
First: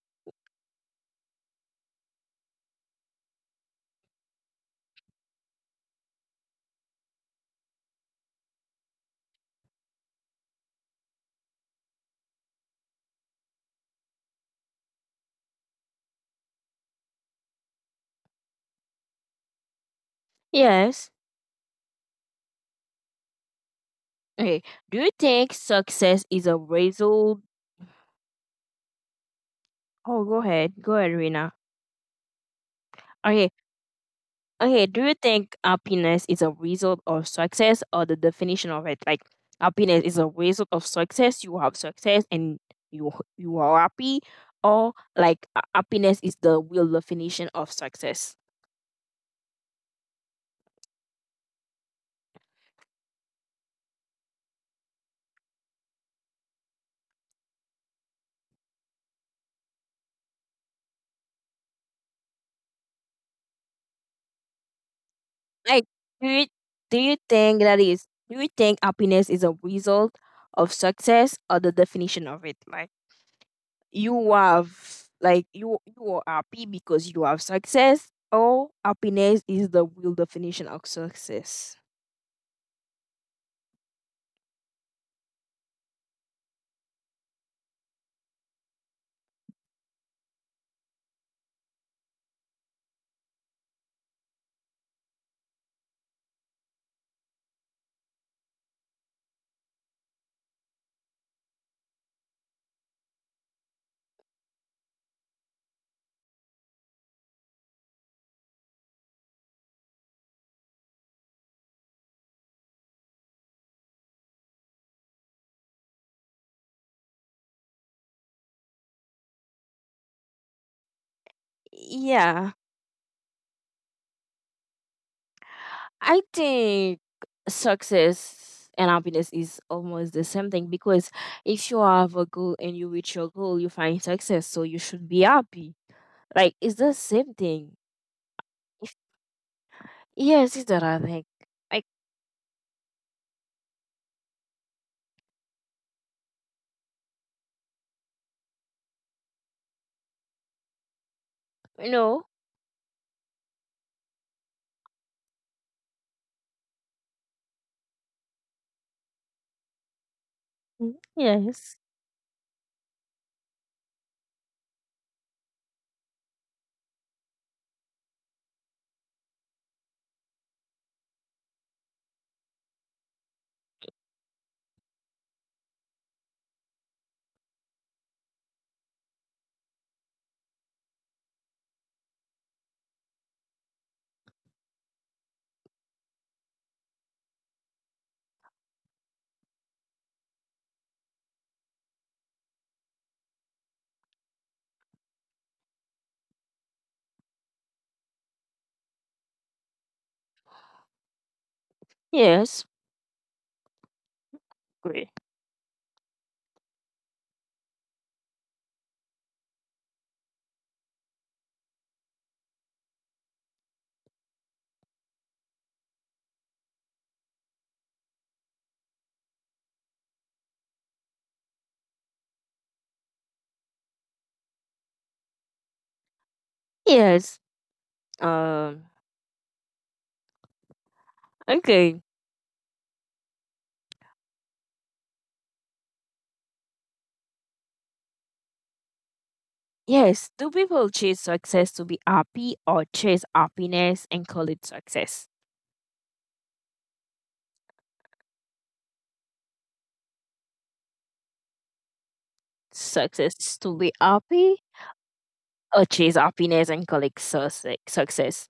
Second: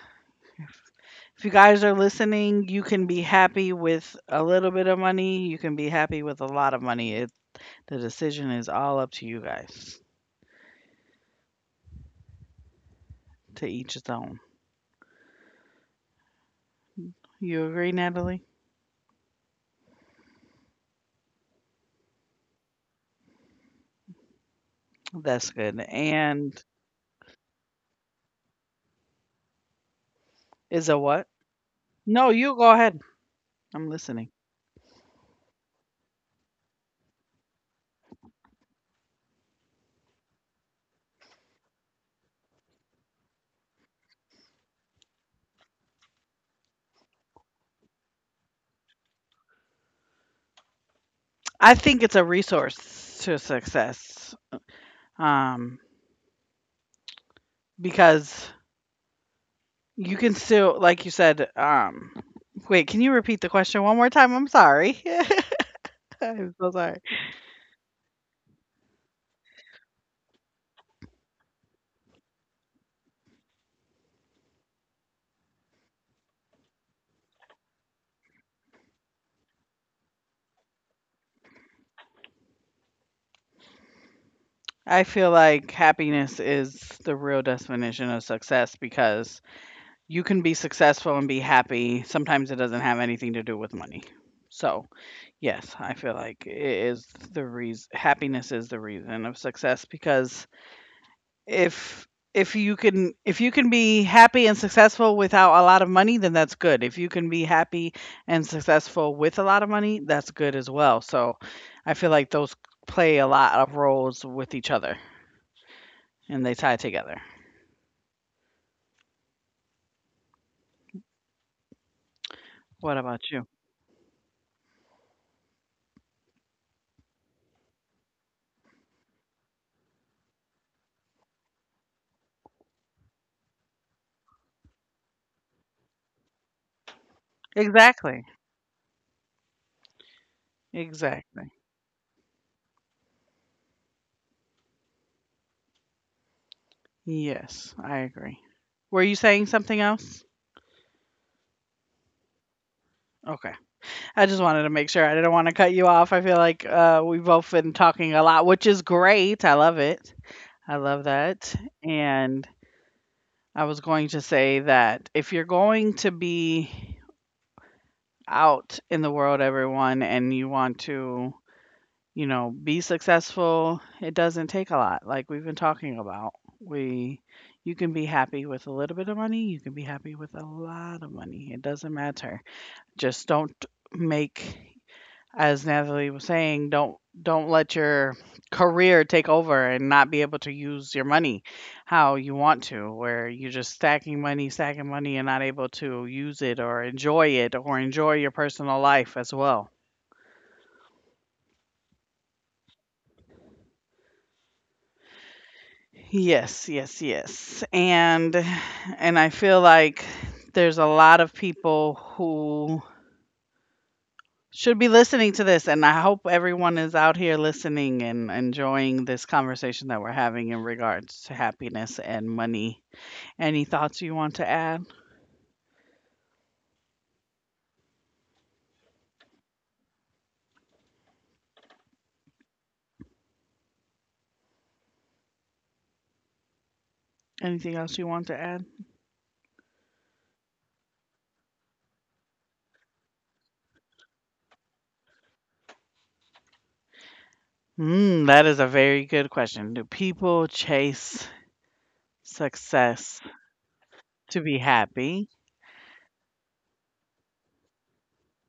Speaker 1: you guys are listening, you can be happy with a little bit of money. You can be happy with a lot of money. The decision is all up to you guys, to each its own. You agree, Natalie?
Speaker 2: yes. Okay. Do you think
Speaker 1: That's
Speaker 2: success
Speaker 1: good.
Speaker 2: is a
Speaker 1: And
Speaker 2: result? Oh, go ahead. Go ahead, Rina.
Speaker 1: is a what? No, you
Speaker 2: Okay.
Speaker 1: go ahead. I'm
Speaker 2: Okay, do
Speaker 1: listening.
Speaker 2: you think happiness is a result of success or the definition of it? Like happiness is a result of success, you have success and you you are happy, or like happiness is the real definition of success.
Speaker 1: I think it's a resource to success. um, because you can still, like you said, wait, can you repeat the question one more time? I'm sorry.
Speaker 2: Like do you
Speaker 1: I'm
Speaker 2: do
Speaker 1: so
Speaker 2: you
Speaker 1: sorry.
Speaker 2: think that is do you think happiness is a result of success or the definition of it? Like you have like you are happy because you have success or happiness is the real definition of success.
Speaker 1: I feel like happiness is the real definition of success because you can be successful and be happy. Sometimes it doesn't have anything to do with money. So, yes, I feel like it is the reason happiness is the reason of success because If if you can be happy and successful without a lot of money, then that's good. If you can be happy and successful with a lot of money, that's good as well. So I feel like those play a lot of roles with each other and they tie together.
Speaker 2: Yeah,
Speaker 1: What about you?
Speaker 2: I think success and happiness is almost the same thing because if you have a goal and you reach your goal, you find success, so you should be happy. Like, it's the same thing.
Speaker 1: Exactly.
Speaker 2: Yes, it's that I think. Like,
Speaker 1: Exactly. Yes, I agree. Were you saying something else?
Speaker 2: no.
Speaker 1: Okay. I just wanted to make sure. I didn't want to cut you off. I feel like we've both been talking a lot, which is great. I love it.
Speaker 2: Mm,
Speaker 1: I love
Speaker 2: yes,
Speaker 1: that, and I was going to say that if you're going to be out in the world, everyone, and you want to, be successful, it doesn't take a lot, like we've been talking about. We You can be happy with a little bit of money, you can be happy with a lot of money, it doesn't matter. Just don't make as Natalie was saying, don't let your career take over and not be able to use your money how you want to, where you're just stacking money and not able to use it or enjoy your personal life as well.
Speaker 2: yes. Great.
Speaker 1: Yes, yes, yes. And I feel like there's a lot of people should be listening to this and I hope everyone is out here listening and enjoying this conversation that we're having in regards to happiness and money. Any thoughts you want to add?
Speaker 2: Yes, um okay.
Speaker 1: Anything else you want to add?
Speaker 2: Yes, do people chase success to be happy or chase happiness and call it success?
Speaker 1: That is a very good question. Do people chase success
Speaker 2: Success to be
Speaker 1: to
Speaker 2: happy
Speaker 1: be happy?
Speaker 2: or chase happiness and call it success? Success.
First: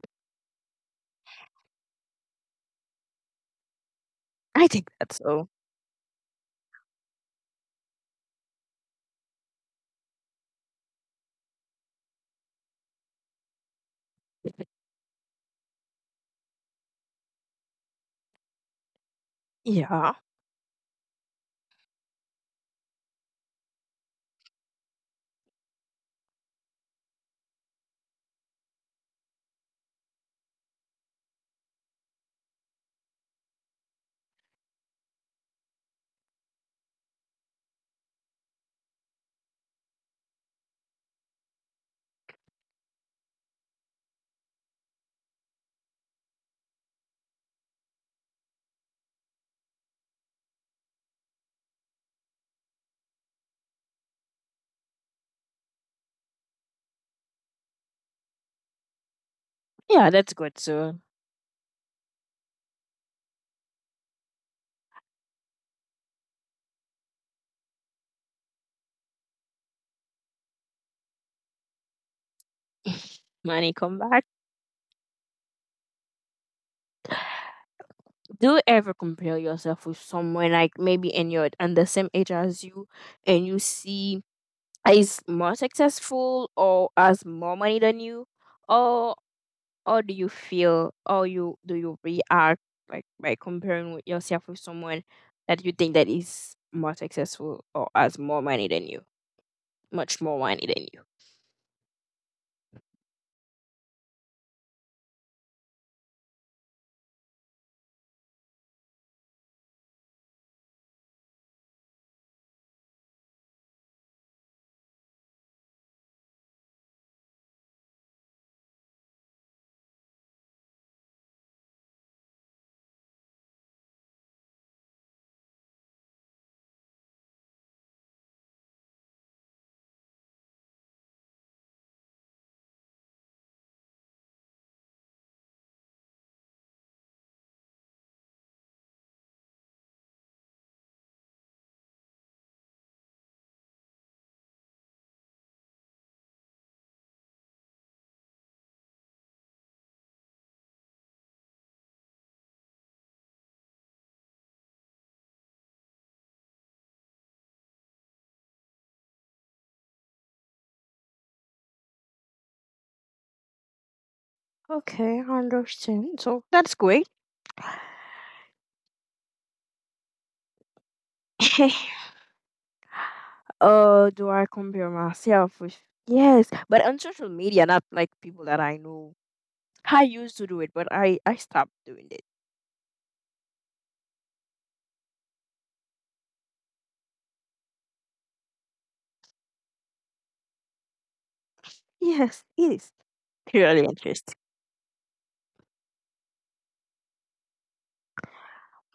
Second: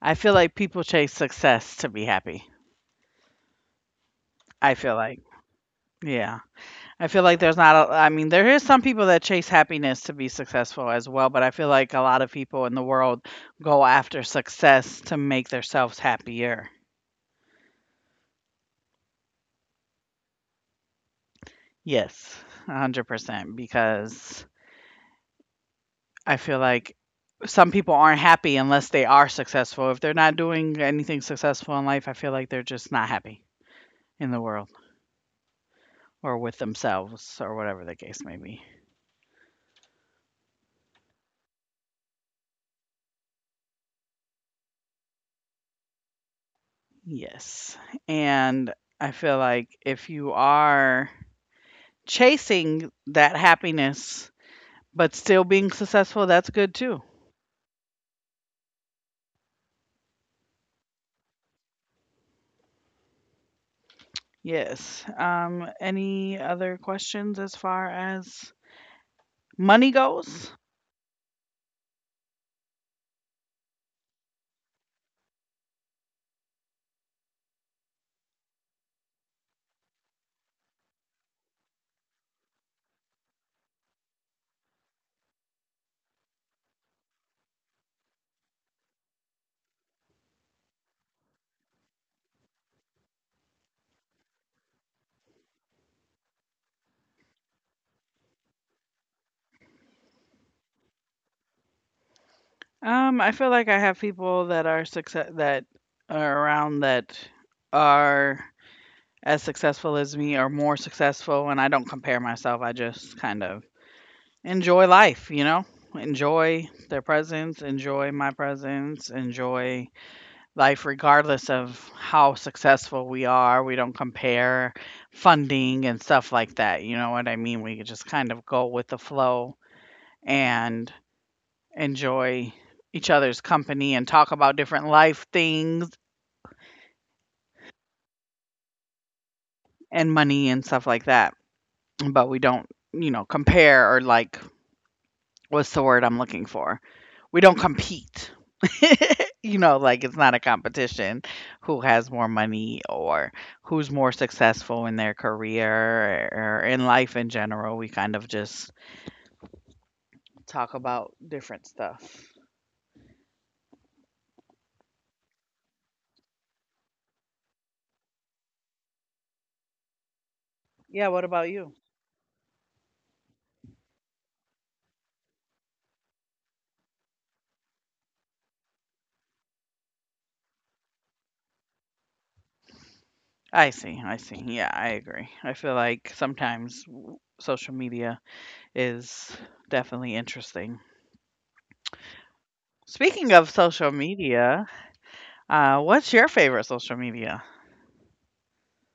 Speaker 1: I feel like people chase success to be happy.
Speaker 2: I
Speaker 1: I
Speaker 2: think
Speaker 1: feel
Speaker 2: that's
Speaker 1: like,
Speaker 2: so.
Speaker 1: yeah, I feel like there's not a, I mean, there is some people that chase happiness to be successful as well, but I feel like a lot of people in the world go after success to make themselves happier.
Speaker 2: Yeah,
Speaker 1: Yes, 100% because I feel like some people aren't happy unless they are successful. If they're not doing anything successful in life, I feel like they're just not happy in the world or with themselves or whatever the case may be. Yes. And I feel like if you are chasing that happiness but still being successful, that's good too.
Speaker 2: yeah, that's good too.
Speaker 1: Yes. Any other questions as far as money goes?
Speaker 2: Money come back. Do you ever compare yourself with someone like maybe in your and the same age as you, and you see is more successful or has more money than you, or Or do you feel or you do you react like by comparing with yourself with someone that you think that is more successful or has more money than you, much more money than you?
Speaker 1: I feel like I have people that are success that are around that are as successful as me or more successful, and I don't compare myself, I just kind of enjoy life, you know, enjoy their presence, enjoy my presence, enjoy life regardless of how successful we are. We don't compare funding and stuff like that. You know what I mean? We just kind of go with the flow and enjoy each other's company and talk about different life things and money and stuff like that. But we don't, you know, compare or like, what's the word I'm looking for? We don't compete. You know, like it's not a competition who has more money or who's more successful in their career or in life in general. We kind of just talk about different stuff.
Speaker 2: Okay, I understand. So that's great.
Speaker 1: Yeah, what about you?
Speaker 2: Do I compare myself with? Yes, but on social media, not like people that I know. I used to do it, but I stopped doing it.
Speaker 1: I see. I see. Yeah, I agree. I feel like sometimes social media is definitely interesting.
Speaker 2: Yes, it is
Speaker 1: Speaking of
Speaker 2: really
Speaker 1: social
Speaker 2: interesting.
Speaker 1: media, what's your favorite social media?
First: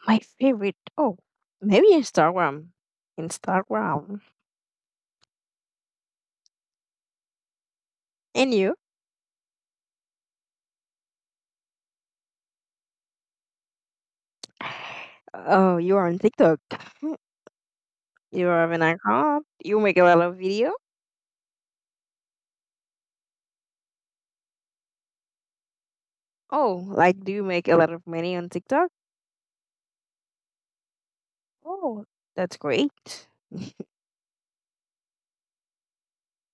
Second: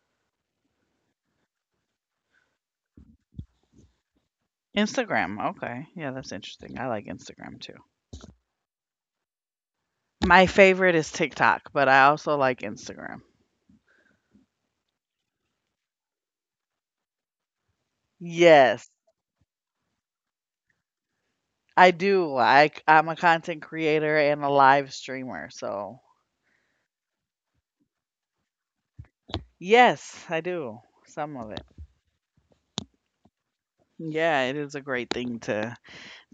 Speaker 2: My favorite. Oh, maybe Instagram. Instagram.
Speaker 1: Instagram, okay. Yeah, that's interesting. I like Instagram too.
Speaker 2: And you?
Speaker 1: My favorite is TikTok, but I also like Instagram.
Speaker 2: Oh, you are on TikTok. You have an
Speaker 1: Yes,
Speaker 2: account. You make a lot of video.
Speaker 1: I do. I'm a content creator and a live streamer, so
Speaker 2: Oh, like do you make a lot of money on TikTok?
Speaker 1: yes, I do some of it.
Speaker 2: Oh, that's great.
Speaker 1: Yeah, it is a great thing to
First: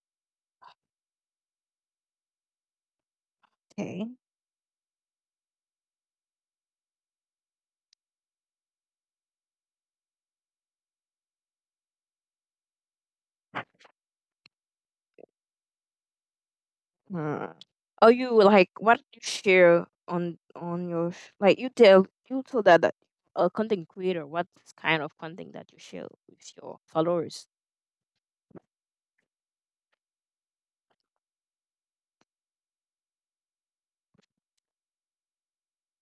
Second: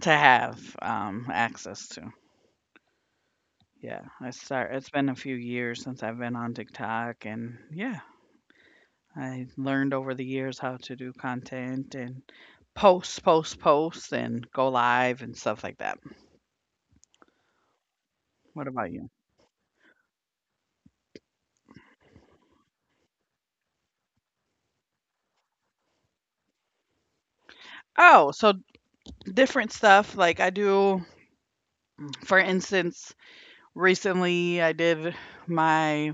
Speaker 1: to have access to. Yeah,
Speaker 2: Okay.
Speaker 1: I start. It's been a few years since I've been on TikTok, and yeah, I learned over the years how to do content and post, post, post, and go live and stuff like that.
Speaker 2: Hmm. Are you like
Speaker 1: What
Speaker 2: what
Speaker 1: about
Speaker 2: you
Speaker 1: you?
Speaker 2: share on your like you told that, that a content creator what kind of content that you share with your followers?
Speaker 1: Oh, so different stuff. Like I do, for instance, recently I did my,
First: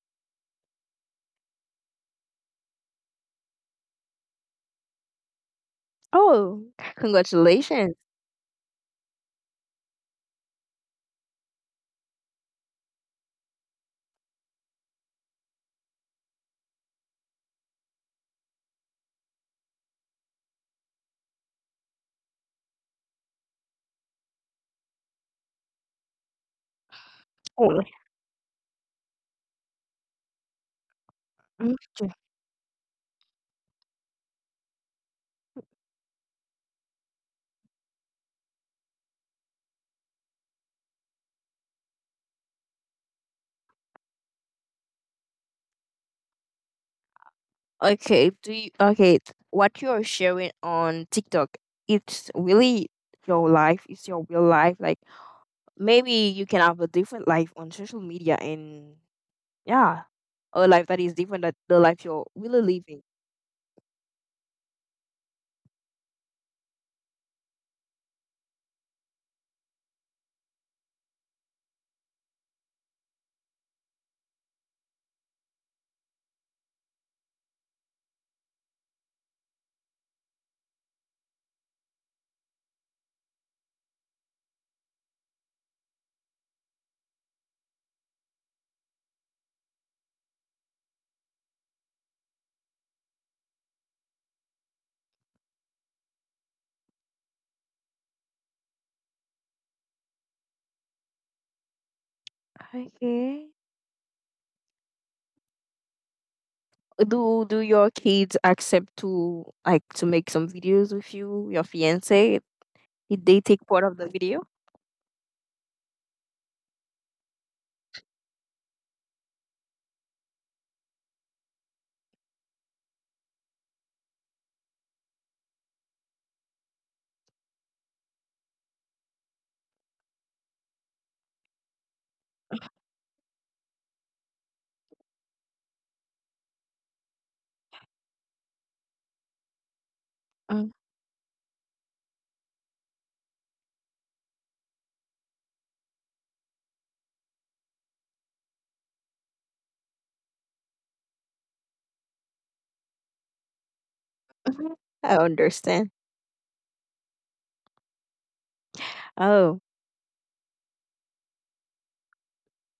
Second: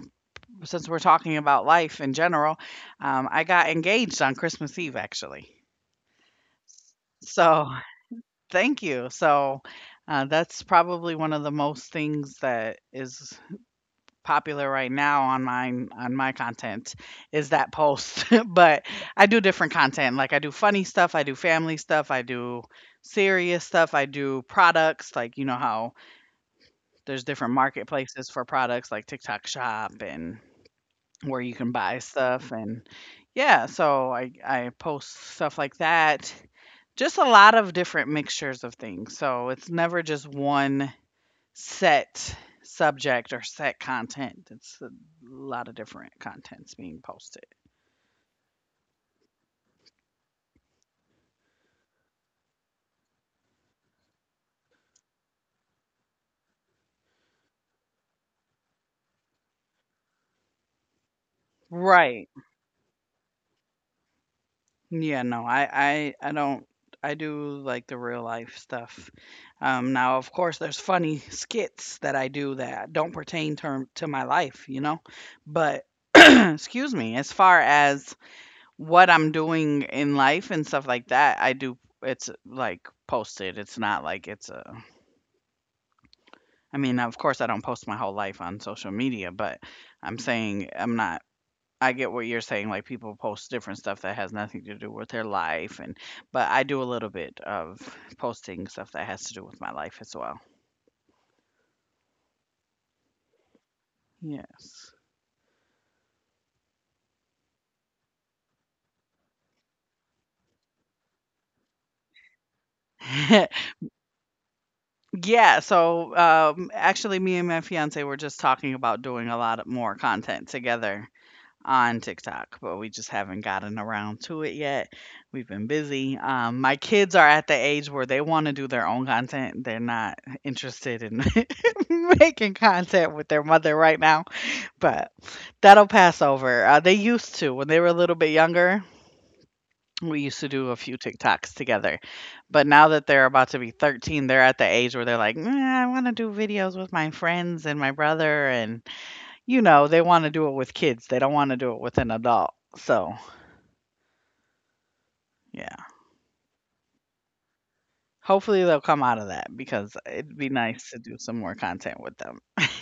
Speaker 1: since we're talking about life in general, I got engaged on Christmas Eve actually.
Speaker 2: Oh,
Speaker 1: So
Speaker 2: congratulations!
Speaker 1: thank you. So that's probably one of the most things that is popular right now on mine on my content is that post. But I do different content. Like I do funny stuff, I do family stuff, I do serious stuff, I do products, like you know how there's different
Speaker 2: Oh,
Speaker 1: marketplaces for products like TikTok Shop and where you can buy
Speaker 2: mhm.
Speaker 1: stuff and yeah, so I post stuff like that. Just a lot of different mixtures of things. So it's never just one set subject or set content. It's a lot of different contents being posted.
Speaker 2: Okay, okay, what you're sharing on TikTok, it's really your life, it's your real life. Like maybe you can have a different life on social media and yeah, a life that is different than the life you're
Speaker 1: Right.
Speaker 2: really living.
Speaker 1: Yeah, no, I don't. I do like the real life stuff. Um, now of course there's funny skits that I do that don't pertain to my life, you know? But excuse me, as far as what I'm doing in life and stuff like that, I do it's like posted. It's not like it's a, I mean, of course, I don't post my whole life on social media, but I'm saying I'm not. I get what you're saying. Like people post different stuff that has nothing to do with their life, and but I do a little bit of posting stuff that has to do with my life as well.
Speaker 2: Okay.
Speaker 1: Yes.
Speaker 2: Do your kids accept to like to make some videos with you, your fiance? Did they take part of the video?
Speaker 1: Yeah. So actually, me and my fiance were just talking about doing a lot of more content together on TikTok, but we just haven't gotten around to it yet. We've been busy. My kids are at the age where they want to do their own content. They're not interested in making content with their mother right now, but that'll pass over. They used to when they were a little bit younger. We used to do a
Speaker 2: Ah.
Speaker 1: few TikToks together, but now that they're about to be 13, they're at the age where they're like, "Nah, I want to do videos with my friends and my brother and you know, they wanna do it with kids, they don't wanna do it with an adult, so,
Speaker 2: Mhm. I
Speaker 1: yeah.
Speaker 2: understand.
Speaker 1: Hopefully, they'll come out of that
Speaker 2: Oh,
Speaker 1: because it'd be nice to do some more content with them.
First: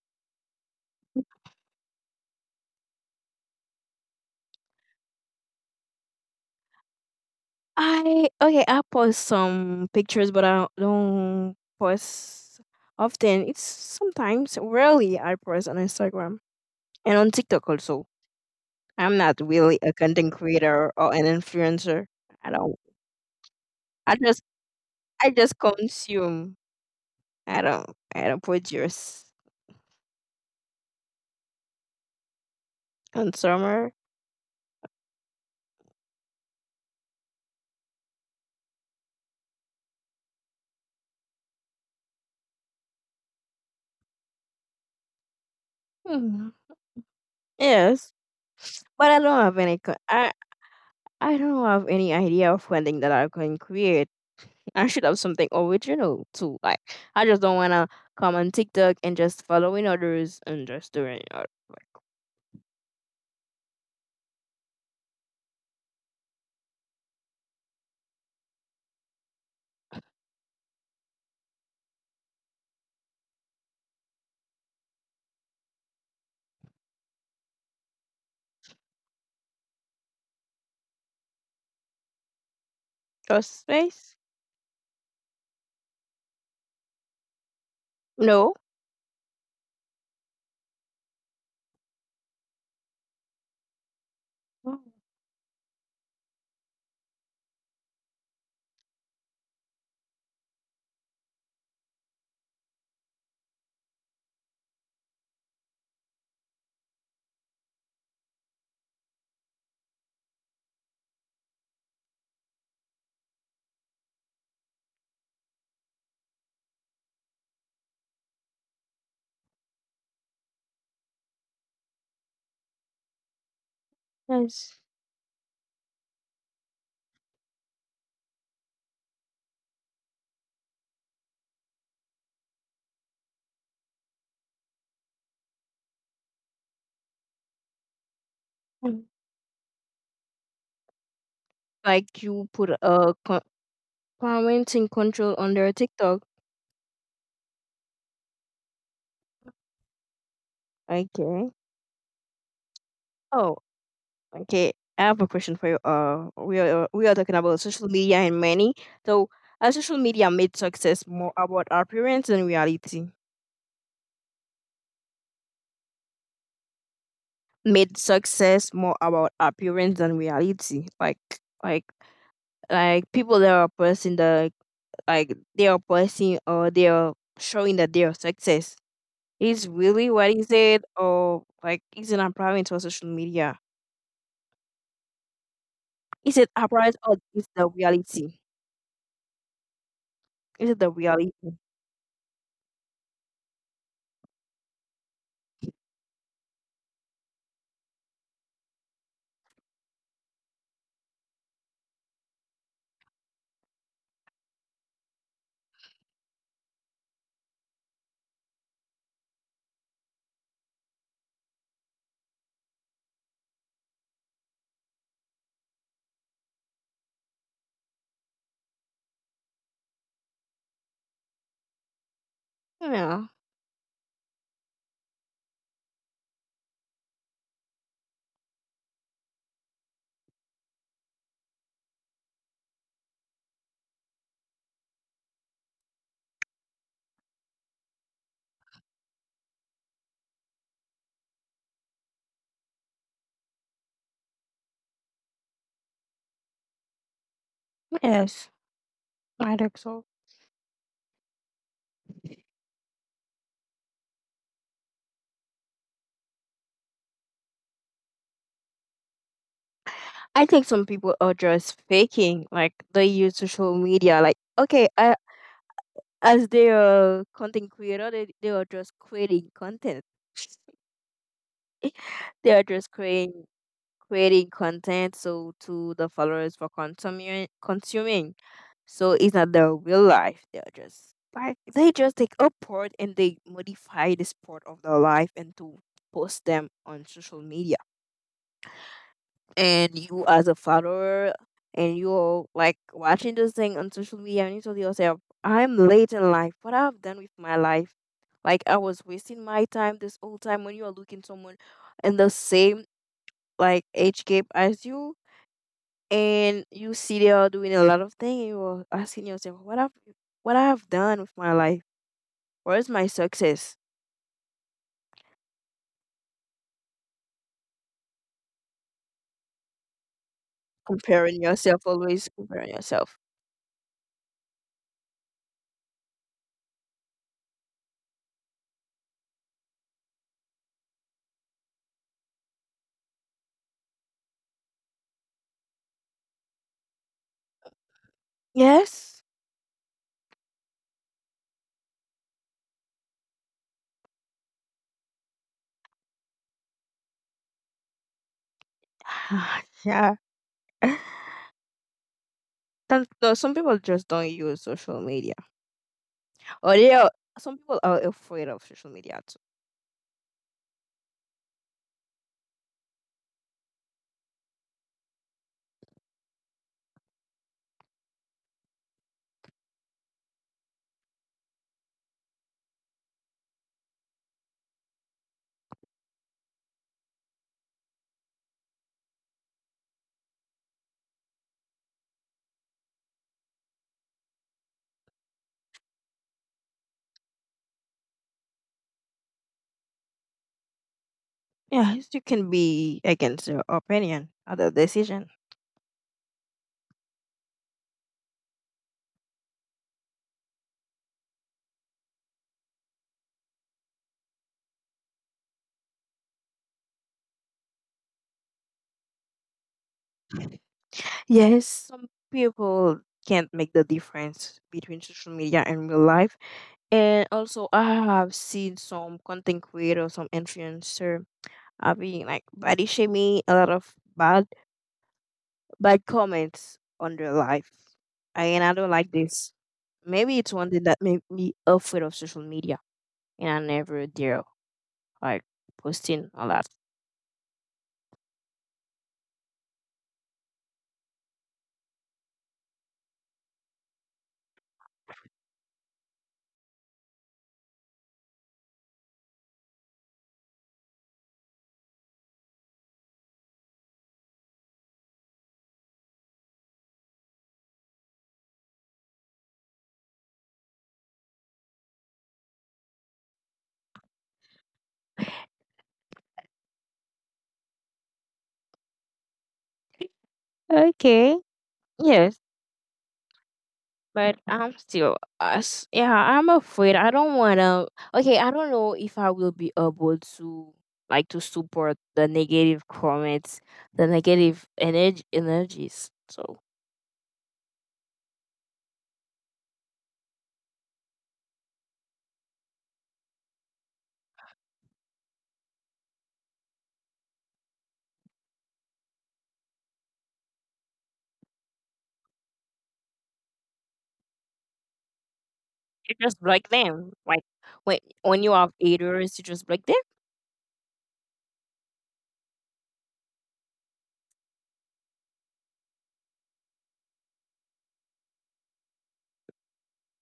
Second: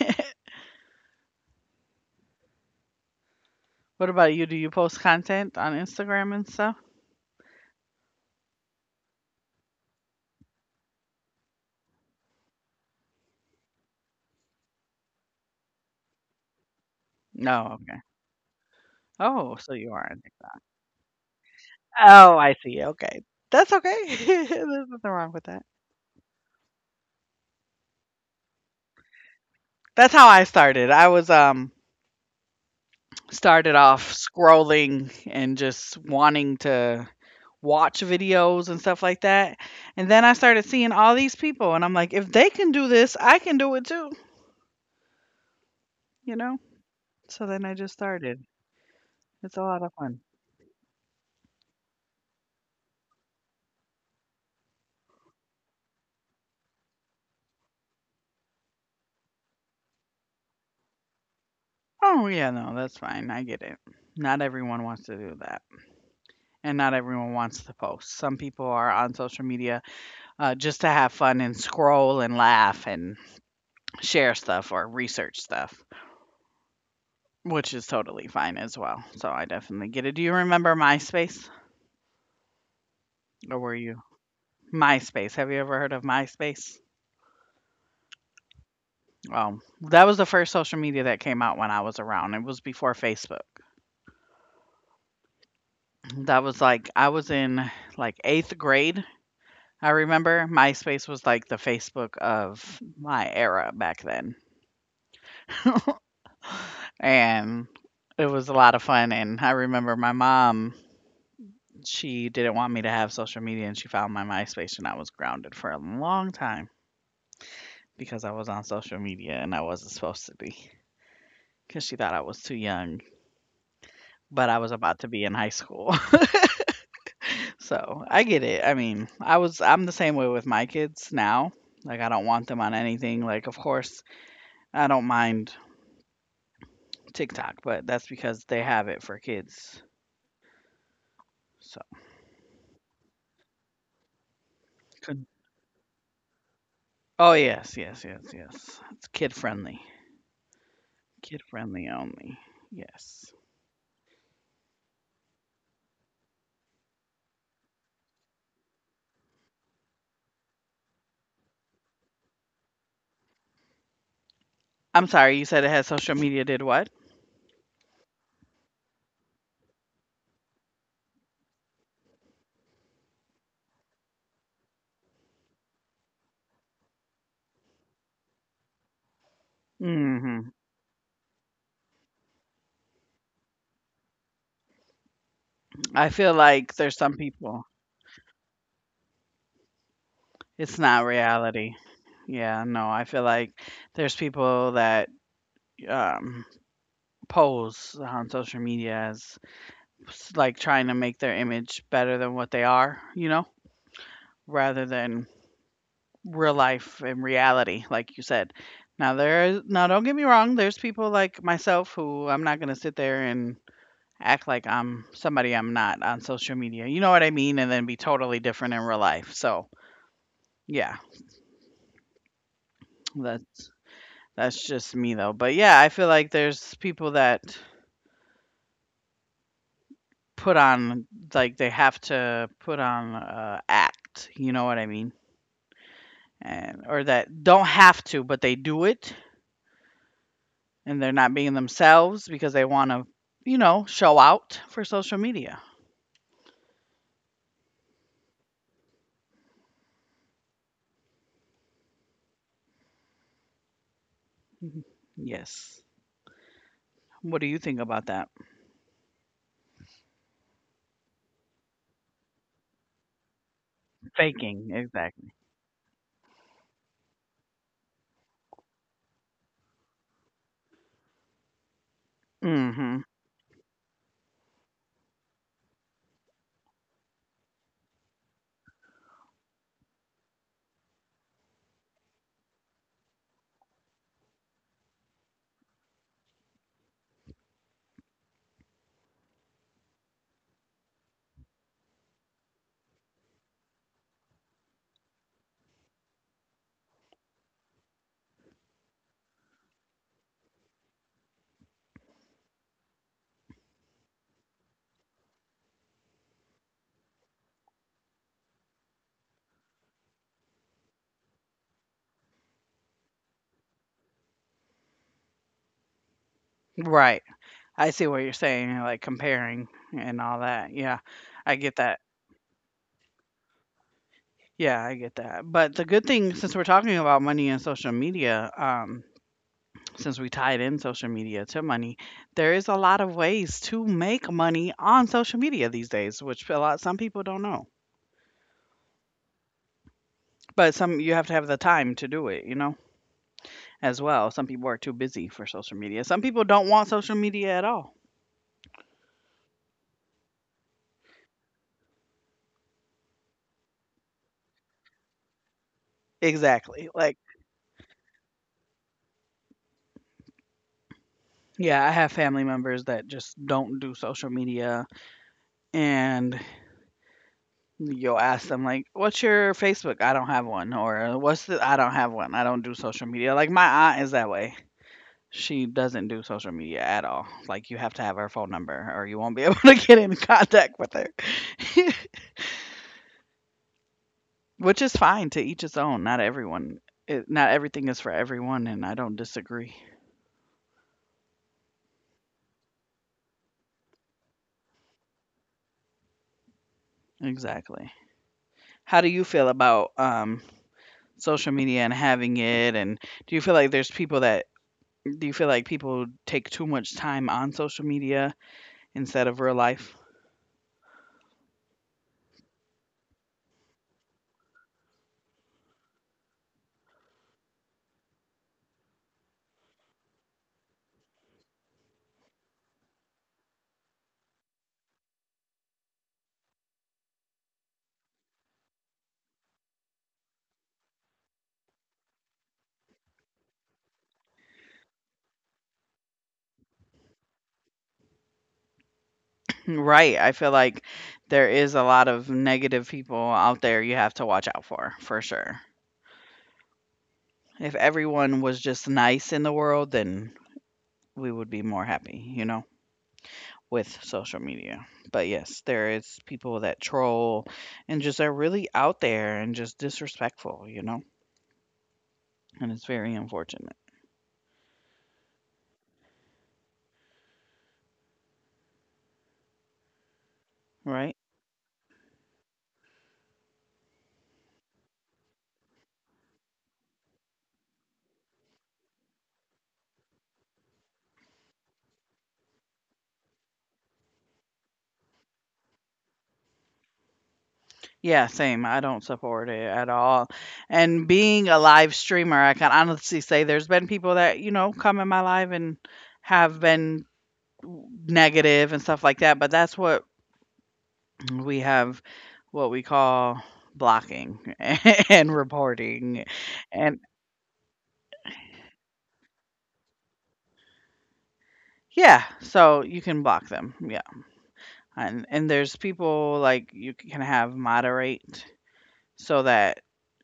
Speaker 1: What about you? Do you post content on Instagram and stuff?
Speaker 2: I okay. I post some pictures, but I don't post often. It's sometimes rarely I post on Instagram and on TikTok
Speaker 1: No, okay.
Speaker 2: also. I'm not
Speaker 1: Oh, so
Speaker 2: really
Speaker 1: you
Speaker 2: a
Speaker 1: are on
Speaker 2: content
Speaker 1: Tik,
Speaker 2: creator or an influencer.
Speaker 1: oh,
Speaker 2: I
Speaker 1: I
Speaker 2: don't.
Speaker 1: see, okay. That's okay.
Speaker 2: I just
Speaker 1: There's nothing
Speaker 2: I
Speaker 1: wrong with
Speaker 2: just
Speaker 1: that.
Speaker 2: consume. I don't I don't produce
Speaker 1: That's how I started. I was, started
Speaker 2: consumer.
Speaker 1: off scrolling and just wanting to watch videos and stuff like that. And then I started seeing all these people, and I'm like, if they can do this, I can do it too, you
Speaker 2: Hmm.
Speaker 1: know? So then I just
Speaker 2: Yes.
Speaker 1: started.
Speaker 2: But I don't
Speaker 1: It's a
Speaker 2: have
Speaker 1: lot
Speaker 2: any
Speaker 1: of fun.
Speaker 2: I don't have any idea of funding that I can create. I should have something original too. Like I just don't wanna come on TikTok and just following others and just doing
Speaker 1: Oh, yeah, no, that's fine. I get it. Not everyone wants to do that. And not everyone wants to post. Some people are on social media just to have fun and scroll and laugh and share stuff or research stuff. Which is totally fine as well, so I definitely get it. Do you remember MySpace? Or
Speaker 2: just
Speaker 1: were you,
Speaker 2: face.
Speaker 1: MySpace, have you ever heard of MySpace?
Speaker 2: No.
Speaker 1: Well, that was the first social media that came out when I was around, it was before Facebook.
Speaker 2: Oh,
Speaker 1: That was, like I was in, like, 8th grade, I remember MySpace was, like, the Facebook of my era back then, and it was a lot of fun, and I remember my mom, she didn't want me to have social media, and she found my MySpace, and I was grounded for a long time, because I was on social media and I wasn't supposed to be because she thought I was too young, but I was
Speaker 2: yes.
Speaker 1: about to be in high school. So I get it. I mean, I was, I'm the same way with my kids now. Like, I don't want them on anything. Like, of course, I don't mind TikTok, but that's because they have it
Speaker 2: Mm.
Speaker 1: for kids. So,
Speaker 2: Like you put a parenting
Speaker 1: good.
Speaker 2: control on their TikTok.
Speaker 1: Oh, yes, yes, yes, yes. It's kid
Speaker 2: Okay.
Speaker 1: friendly only. Yes.
Speaker 2: Oh, okay, I have a question for you. We are talking about social media and money. So, has social media made success more about appearance than reality?
Speaker 1: I'm sorry, you said it had social media did what?
Speaker 2: Made success more about appearance than reality. Like, like people that are posting the like they are posting or they are showing that they are success. Is really what
Speaker 1: Hmm,
Speaker 2: is it or like is it appearance for social media?
Speaker 1: I feel
Speaker 2: Is it
Speaker 1: like there's
Speaker 2: appearance
Speaker 1: some
Speaker 2: or is
Speaker 1: people.
Speaker 2: the reality?
Speaker 1: It's
Speaker 2: Is it the
Speaker 1: not
Speaker 2: reality?
Speaker 1: reality. Yeah, no, I feel like there's people that, um, pose on social media as s like, trying to make their image better than what they are, you know, rather than real life and reality, like you said. Now there's now don't get me wrong, there's people like myself who I'm not gonna sit there and act like I'm somebody I'm not on social media, you know what I mean? And then be totally different in real life, so, yeah,
Speaker 2: Yeah.
Speaker 1: that's That's just me though. But yeah, I feel like there's people that put on like they have to put on act, you know what I mean? And or that don't have to, but they do it and they're not being themselves because they want to, you know, show out for social media.
Speaker 2: Yes, I think so.
Speaker 1: Mhm. Yes. What do you think about that?
Speaker 2: I think some people are just faking, like they use social media. Like,
Speaker 1: Faking,
Speaker 2: okay, I,
Speaker 1: exactly.
Speaker 2: as they are content creator, they are just creating content. They are just
Speaker 1: Mhm.
Speaker 2: creating content so to the followers for consuming. So it's not their real life. They are just like they just take a part and they modify this part of their life and to post them on social media. And you as a follower, and you're like watching this thing on social media, and you tell yourself, I'm late in life, what I've done with my life. Like, I was wasting my time this whole time when you are looking someone in the same like age gap as you, and you see they are doing a lot of things, and you're asking yourself, what I've done with my life? Where's my success?
Speaker 1: Right. I see what you're saying, like comparing and all that. Yeah.
Speaker 2: Comparing
Speaker 1: I get
Speaker 2: yourself,
Speaker 1: that.
Speaker 2: always comparing yourself.
Speaker 1: Yeah, I get that. But the good thing, since we're talking about money and social media, since we tied in social media to money, there is a lot of ways to make money on social media these days, which a lot some people don't know.
Speaker 2: Yes.
Speaker 1: But some you have to have the time to do it, you know, as well. Some people are too busy for social media. Some people don't want social media at all.
Speaker 2: Yeah. Some no, some people just don't use social media, or
Speaker 1: Exactly.
Speaker 2: they are,
Speaker 1: Like,
Speaker 2: some people are afraid of social media too.
Speaker 1: yeah, I have family members that just don't do social media and you'll ask them like, "What's your Facebook?" "I don't have one." Or, "What's the," "I don't have one. I don't do social media." Like, my aunt is that way. She doesn't do social media at all. Like, you have to have her phone number or you won't be able to get in contact with her. Which is fine, to each his own. Not everyone, it, not everything is for everyone and I don't disagree.
Speaker 2: Yes, you can be against your opinion or the decision.
Speaker 1: Exactly. How do you feel about social media and having it and do you feel like there's people that, do you feel like people take too much time on social media instead of real life.
Speaker 2: Yes, some people can't make the difference between social media and real life. And also, I have seen some content creator, some influencer are being like body shaming, a lot of bad comments on their life, and I don't like this. Maybe it's one thing that made me afraid of social media and every they're like posting a lot.
Speaker 1: Right. I feel like there is a lot of negative people out there you have to watch out for sure. If everyone was just nice in the world, then we would be more happy, you know, with social media. But yes, there is people that troll and just are really out there and just disrespectful, you know, and it's very unfortunate, right?
Speaker 2: Okay. Yes, but I'm still us. Yeah, I'm afraid. I don't wanna. Okay, I don't know if I will be able to like to support the negative comments, the negative energy energies. So
Speaker 1: Yeah, same. I don't support it at all. And being a live streamer, I can honestly say there's been people that, you know, come in my live and have been negative and stuff like that, but that's what we have, what we call blocking and
Speaker 2: you
Speaker 1: reporting.
Speaker 2: just block
Speaker 1: And
Speaker 2: them. Like when you have haters, you just block them.
Speaker 1: yeah, so you can block them. Yeah. And there's people like you can have moderate so that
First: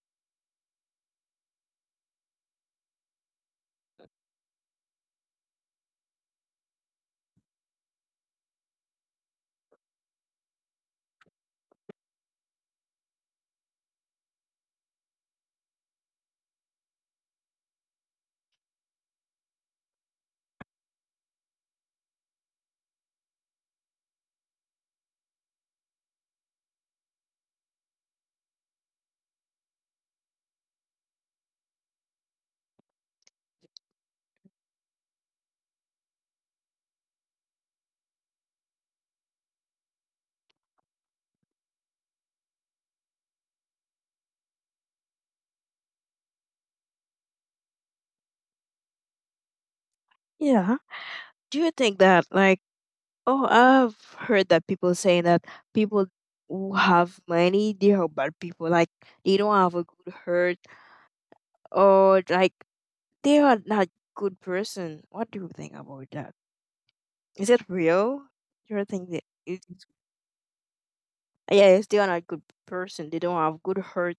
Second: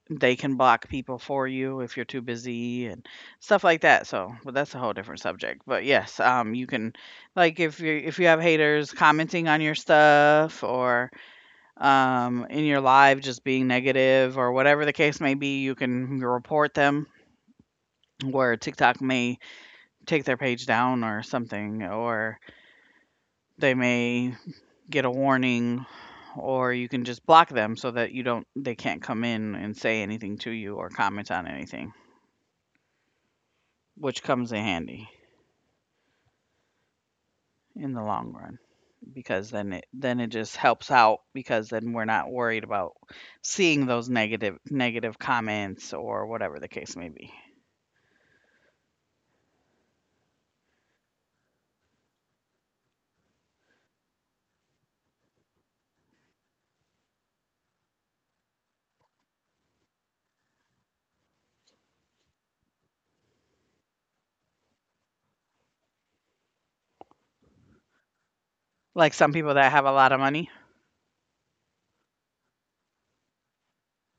Speaker 1: they can block people for you if you're too busy and stuff like that. So, but that's a whole different subject. But yes, you can, like, if you, if you have haters commenting on your stuff or in your live just being negative or whatever the case may be, you can report them. Where TikTok may take their page down or something, or they may get a warning or you can just block them so that you don't, they can't come in and say anything to you or comment on anything. Which comes in handy in the long run because then it, then it just helps out because then we're not worried about seeing those negative comments or whatever the case may be.
Speaker 2: Yeah. Do you think that, like, oh, I've heard that people saying that people who have money, they are bad people. Like, they don't have a good heart, or like they are not good person. What do you think about that? Is it real? You think
Speaker 1: Like
Speaker 2: that
Speaker 1: some people
Speaker 2: it
Speaker 1: that
Speaker 2: is?
Speaker 1: have a lot of money.
Speaker 2: Yes, they are not good person. They don't have good heart.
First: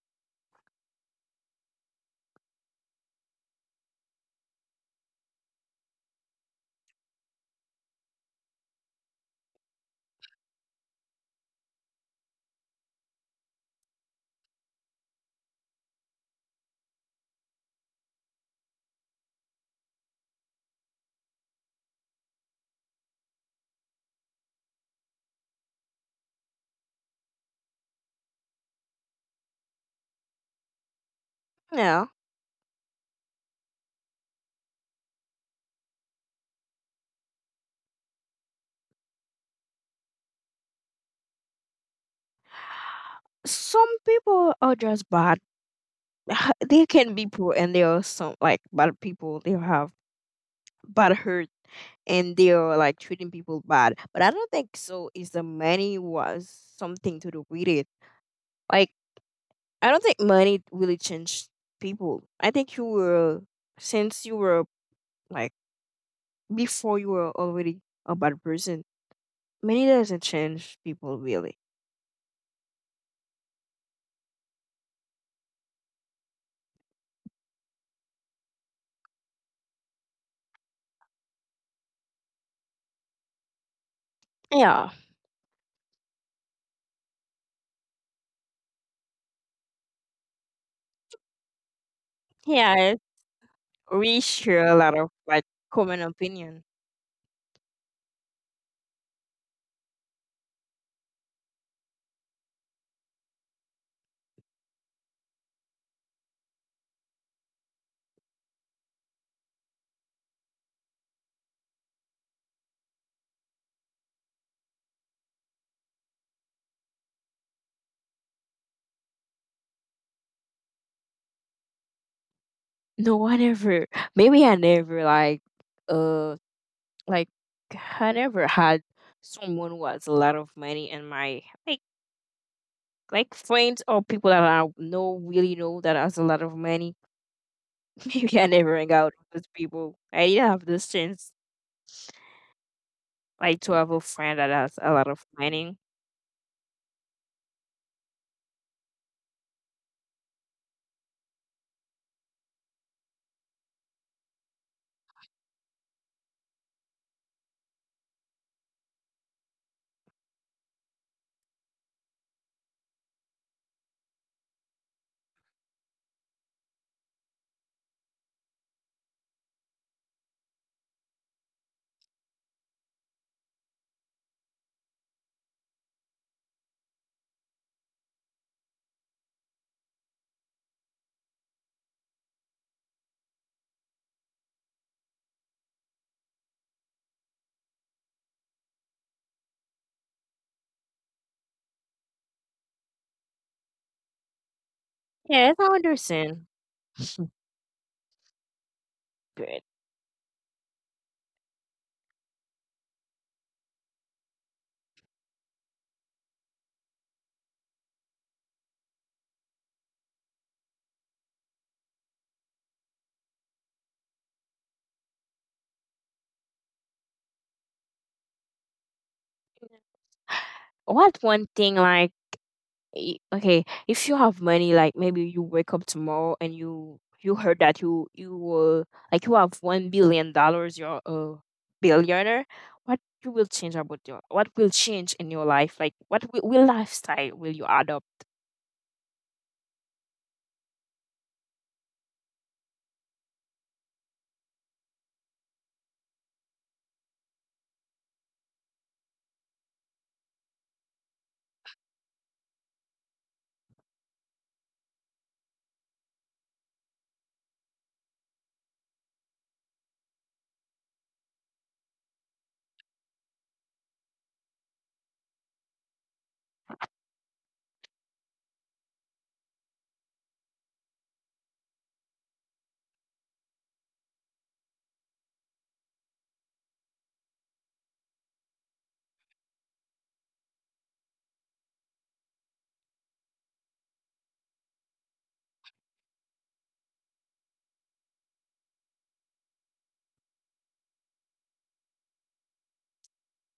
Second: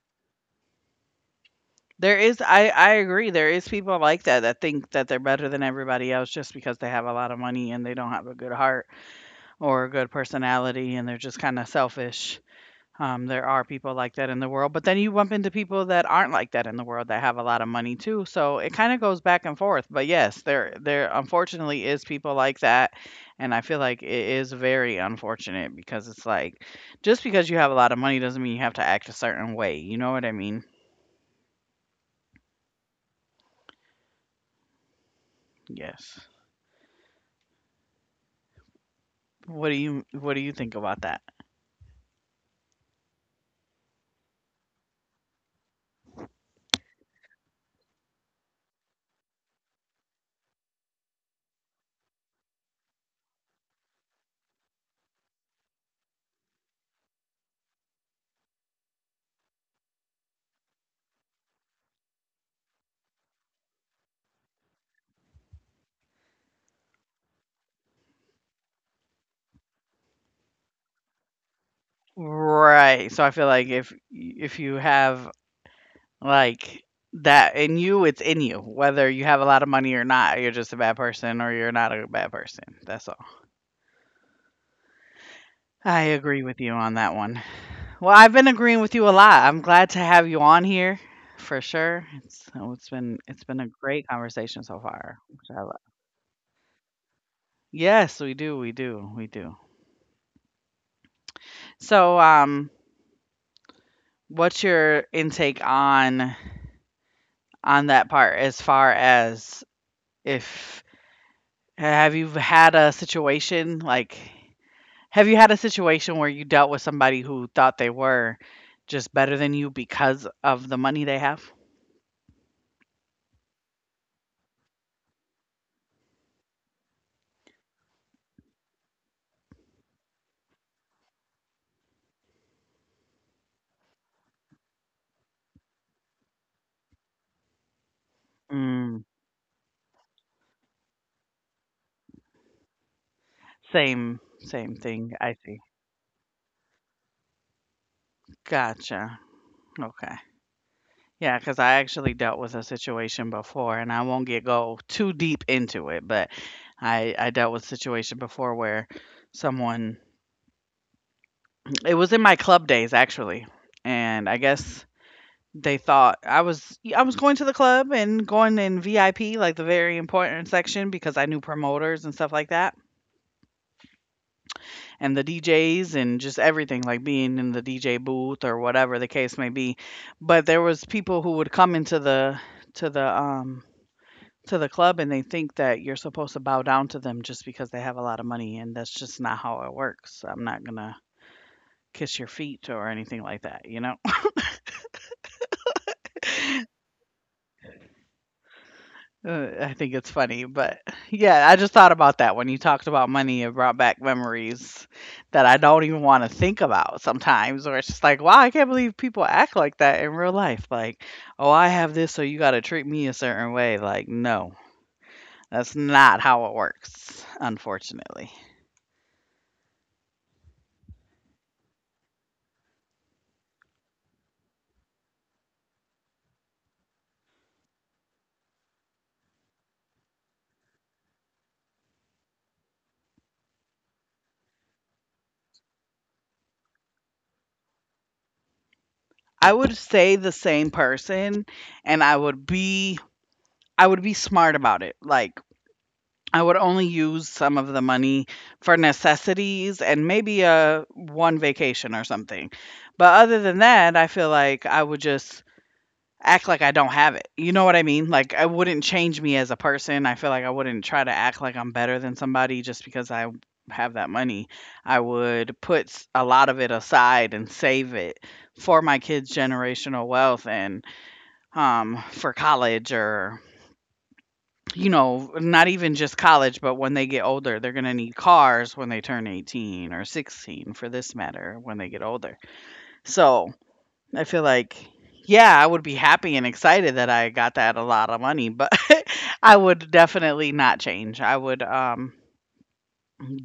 Speaker 1: There is I agree there is people like that that think that they're better than everybody else just because they have a lot of money and they don't have a good heart or a good personality, and they're just kind of selfish. There are people like that in the world, but then you bump into people that aren't like that in the world that have a lot of money too. So it kind of goes back and forth. But yes, there unfortunately is people like that, and I feel like it is very unfortunate because it's like just because you have a lot of money doesn't mean you have to act a certain way. You know what I mean?
Speaker 2: Yeah,
Speaker 1: Yes. What do you think about that?
Speaker 2: some people are just bad. They can be poor, and they are some like bad people. They have bad hurt, and they are like treating people bad. But I don't think so. Is the money was something to do with it? Like I don't think money really changed people. I think you were since you were like before you were already a bad person. Money doesn't change people really.
Speaker 1: Right. So I feel like if you have Like, that in you, it's in you. Whether you have a lot of money or not, you're just a bad person or you're not a bad person. That's all.
Speaker 2: Yeah,
Speaker 1: I agree with you on that one. Well, I've been agreeing with you a lot. I'm glad to have you on here for sure. It's
Speaker 2: yeah,
Speaker 1: it's been a
Speaker 2: we
Speaker 1: great
Speaker 2: share a lot
Speaker 1: conversation
Speaker 2: of
Speaker 1: so
Speaker 2: like
Speaker 1: far, which I
Speaker 2: common
Speaker 1: love.
Speaker 2: opinion.
Speaker 1: Yes, we do. We do. We do. So, what's your intake on that part as far as if have you had a situation like Have you had a situation where you dealt with somebody who thought they were just better than you because of the money they have?
Speaker 2: No, I never. Maybe I never like, uh, like I never had someone who has a lot of money in my like friends or people that I know really know that has a lot of money. Maybe I never hang
Speaker 1: Mm.
Speaker 2: out with those people. I didn't have this chance, like to have a
Speaker 1: same
Speaker 2: friend that has
Speaker 1: same
Speaker 2: a lot
Speaker 1: thing,
Speaker 2: of
Speaker 1: I see.
Speaker 2: money.
Speaker 1: Gotcha, okay. Yeah, because I actually dealt with a situation before, and I won't get go too deep into it, but I dealt with a situation before where someone, it was in my club days, actually, and I guess they thought I was going to the club and going in VIP, like the very important section, because I knew promoters and stuff like that, and the DJs and just everything, like being in the DJ booth or whatever the case may be. But there was people who would come into the to the to the club, and they think that you're supposed to bow down to them just because they have a lot of money, and that's just not how it works. I'm not going to kiss your feet or anything like that, you know?
Speaker 2: Yes, I understand.
Speaker 1: Uh,
Speaker 2: Good.
Speaker 1: I think it's funny, but yeah, I just thought about that when you talked about money. It brought back memories that I don't even want to think about sometimes, or it's just like, wow, I can't believe people act like that in real life. Like, oh, I have this, so you got to treat me a certain way. Like, no, that's not how it works, unfortunately.
Speaker 2: What one thing like okay, if you have money, like maybe you wake up tomorrow and you heard that you will like you have $1 billion, you're a billionaire. What you will change about your what will change in your life? Like what will lifestyle will you adopt?
Speaker 1: I would stay the same person, and I would be. I would be smart about it. Like, I would only use some of the money for necessities and maybe a one vacation or something. But other than that, I feel like I would just act like I don't have it. You know what I mean? Like, I wouldn't change me as a person. I feel like I wouldn't try to act like I'm better than somebody just because I have that money. I would put a lot of it aside and save it for my kids' generational wealth and for college, or you know, not even just college, but when they get older, they're going to need cars when they turn 18 or 16, for this matter, when they get older. So I feel like, yeah, I would be happy and excited that I got that a lot of money, but I would definitely not change. I would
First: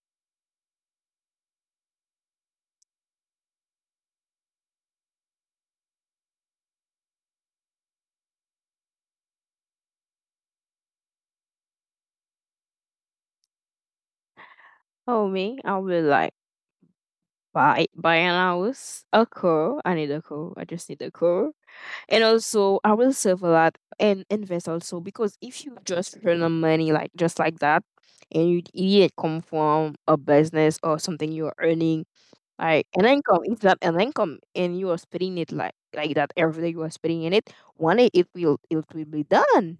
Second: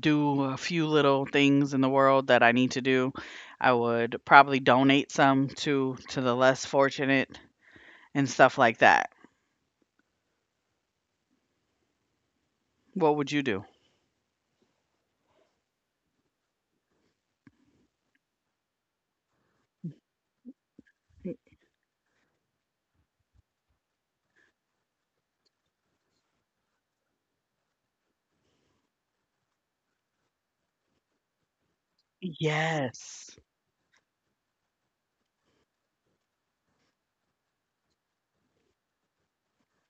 Speaker 1: do a few little things in the world that I need to do. I would probably donate some to the less fortunate and stuff like that. What would you do?
Speaker 2: Oh me, I will like buy an house, a car. I need a car. I just need a car. And also, I will save a lot and invest also, because if you just earn the money like just like that, and you it didn't come from a business or something you're earning like an
Speaker 1: Yes.
Speaker 2: income, if that an income, and you are spending it like that every day you are spending in it, one day it will be done.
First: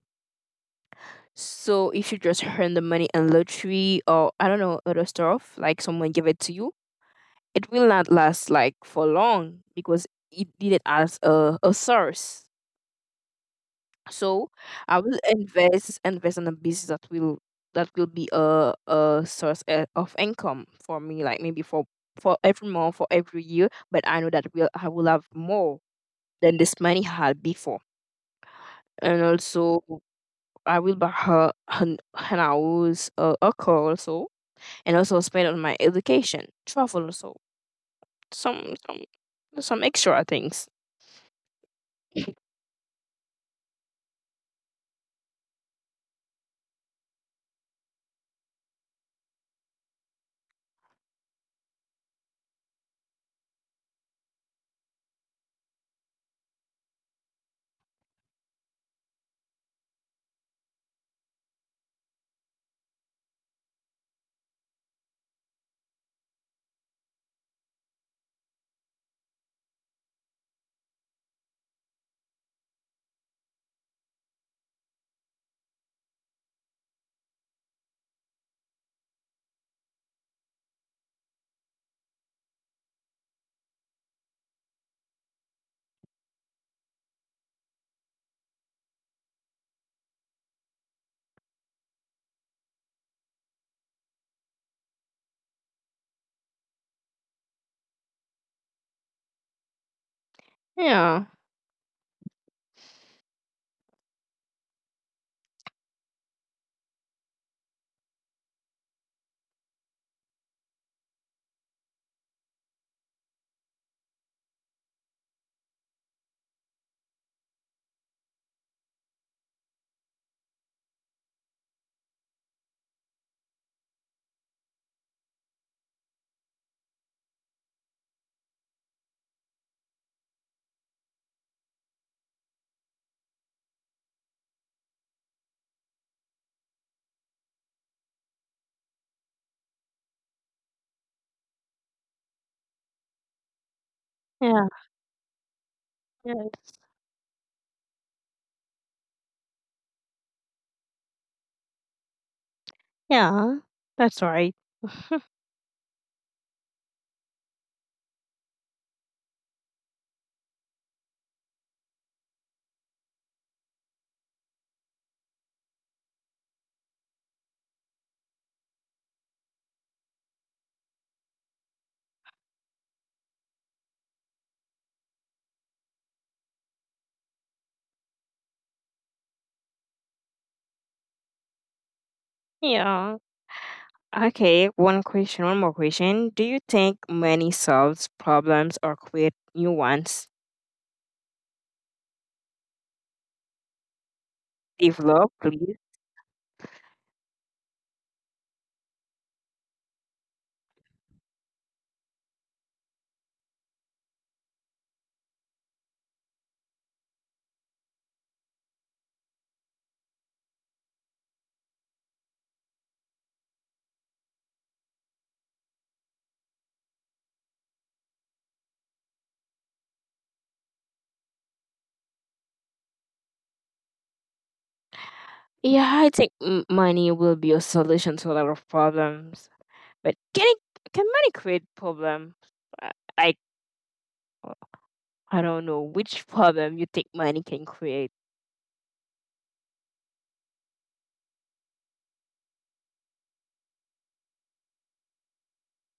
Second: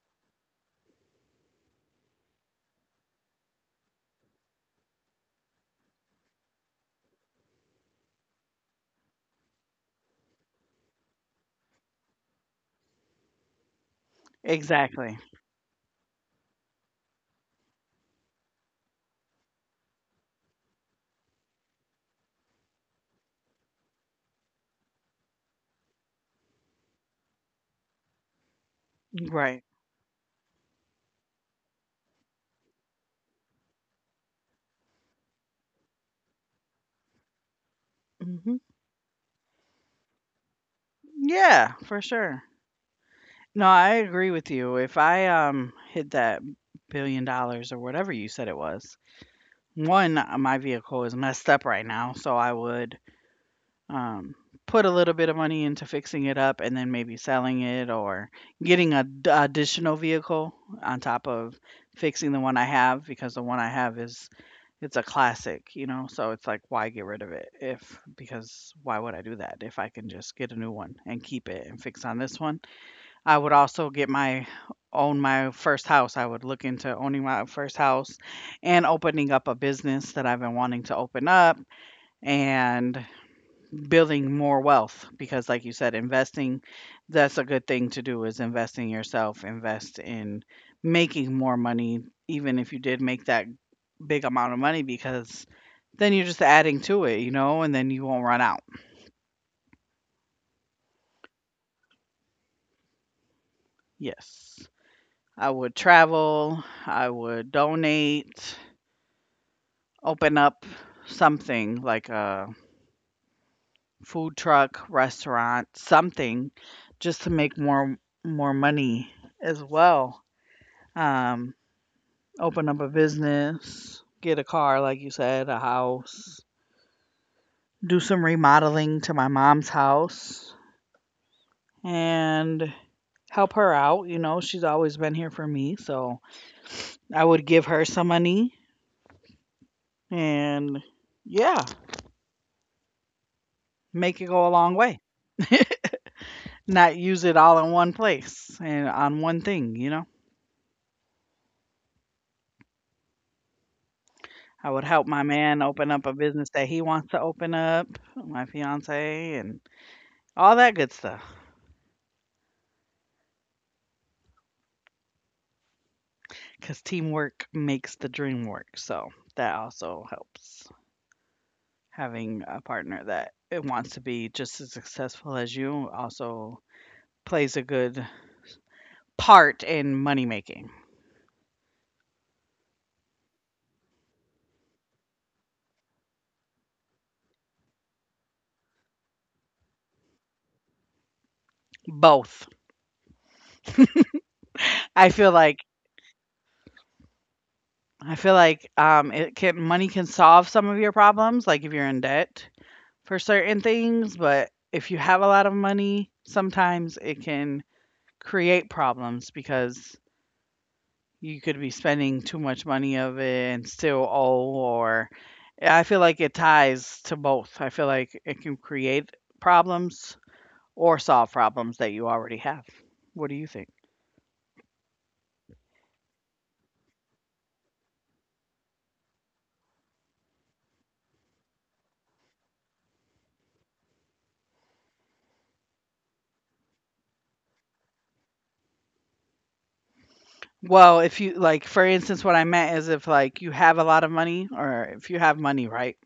Speaker 2: So if you just earn the money in lottery or I don't know other stuff like someone give it to you, it will not last like for long, because it did it as a source. So I
Speaker 1: Exactly.
Speaker 2: will invest invest in a business that will be a source of income for me, like maybe for every month, for every year. But I know that will I will have more than this money had before, and
Speaker 1: Right.
Speaker 2: also I will buy her an house, a car also, and also spend on my education, travel also,
Speaker 1: Mhm.
Speaker 2: some some extra things.
Speaker 1: Yeah, for sure. No, I agree with you. If I, hit that billion dollars or whatever you said it was, one, my vehicle is messed up right now, so I would Um, put a little bit of money into fixing it up and then maybe selling it, or getting a d additional vehicle on top of fixing the one I have, because the one I have is it's a classic, you know, so it's like why get rid of it if because why would I do that if I can just get a new one and keep it and fix on this one? I would also get my own my first house. I would look into owning my first house and opening up a business that I've been wanting to open up, and building more wealth, because like you said, investing, that's a good thing to do, is invest in yourself, invest in making more money, even if you did make that big amount of money, because then you're just adding to it, you know, and then you won't run out.
Speaker 2: Yeah,
Speaker 1: Yes, I would travel, I would donate, open up something like a food truck restaurant, something, just to make more more money as well. um Open up a business, get a car, like you said, a house, do some remodeling to my mom's house, and help her out. You know, she's always been here for me. So I would give her some money and, yeah, make it go a long
Speaker 2: yeah,
Speaker 1: way.
Speaker 2: yes.
Speaker 1: Not use it all in one place and on one thing, you know.
Speaker 2: Yeah, that's right.
Speaker 1: I would help my man open up a business that he wants to open up, my fiance, and all that good stuff, because teamwork makes the dream work. So that also helps. Having a partner that it wants to be just as successful as you also plays a good part in money making.
Speaker 2: Yeah. Okay, one question, one more question. Do you think money solves problems or create new ones?
Speaker 1: Both. I
Speaker 2: Develop,
Speaker 1: feel like
Speaker 2: please.
Speaker 1: I feel like it can money can solve some of your problems, like if you're in debt for certain things. But if you have a lot of money, sometimes it can create problems because you could be spending too much money of it and still owe, or I feel like it ties to both. I feel like it can create problems or solve problems that you already have. What do you think?
Speaker 2: Yeah, I think money will be a solution to a lot of problems. But can it, can money create problems? I, I I don't know which problem you think money can create.
Speaker 1: Well, if you like, for instance, what I meant is if like you have a lot of money, or if you have money, right?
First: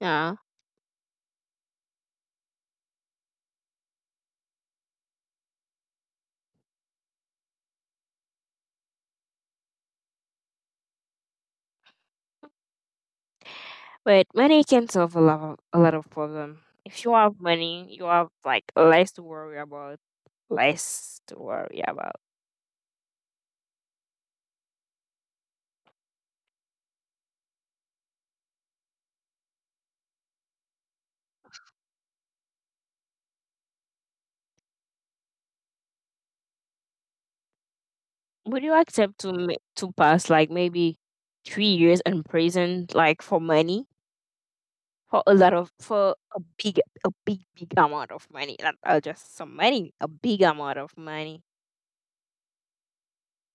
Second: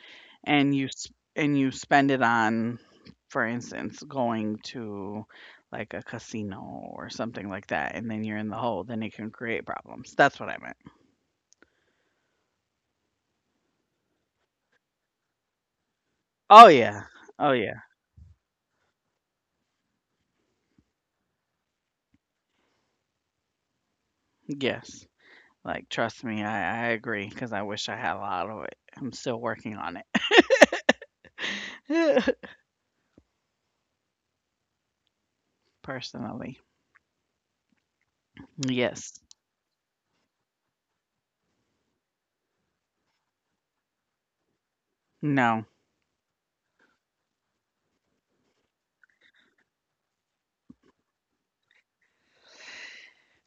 Speaker 2: Yeah,
Speaker 1: And you and you spend it on, for instance, going to like a casino or something like that, and then you're in the hole, then it can create problems. That's what I meant.
Speaker 2: but money can solve a lot of problems.
Speaker 1: Oh yeah.
Speaker 2: If you have
Speaker 1: Oh yeah.
Speaker 2: money, you have like less to worry about. Less to worry about.
Speaker 1: Yes. Like, trust me, I Cause I wish I had a lot of it. I'm still working on it personally.
Speaker 2: Would you accept
Speaker 1: Yes.
Speaker 2: to to pass like maybe 3 years in prison like for money? For a lot of
Speaker 1: No.
Speaker 2: for a big big amount of money, not just some money, a big amount of money.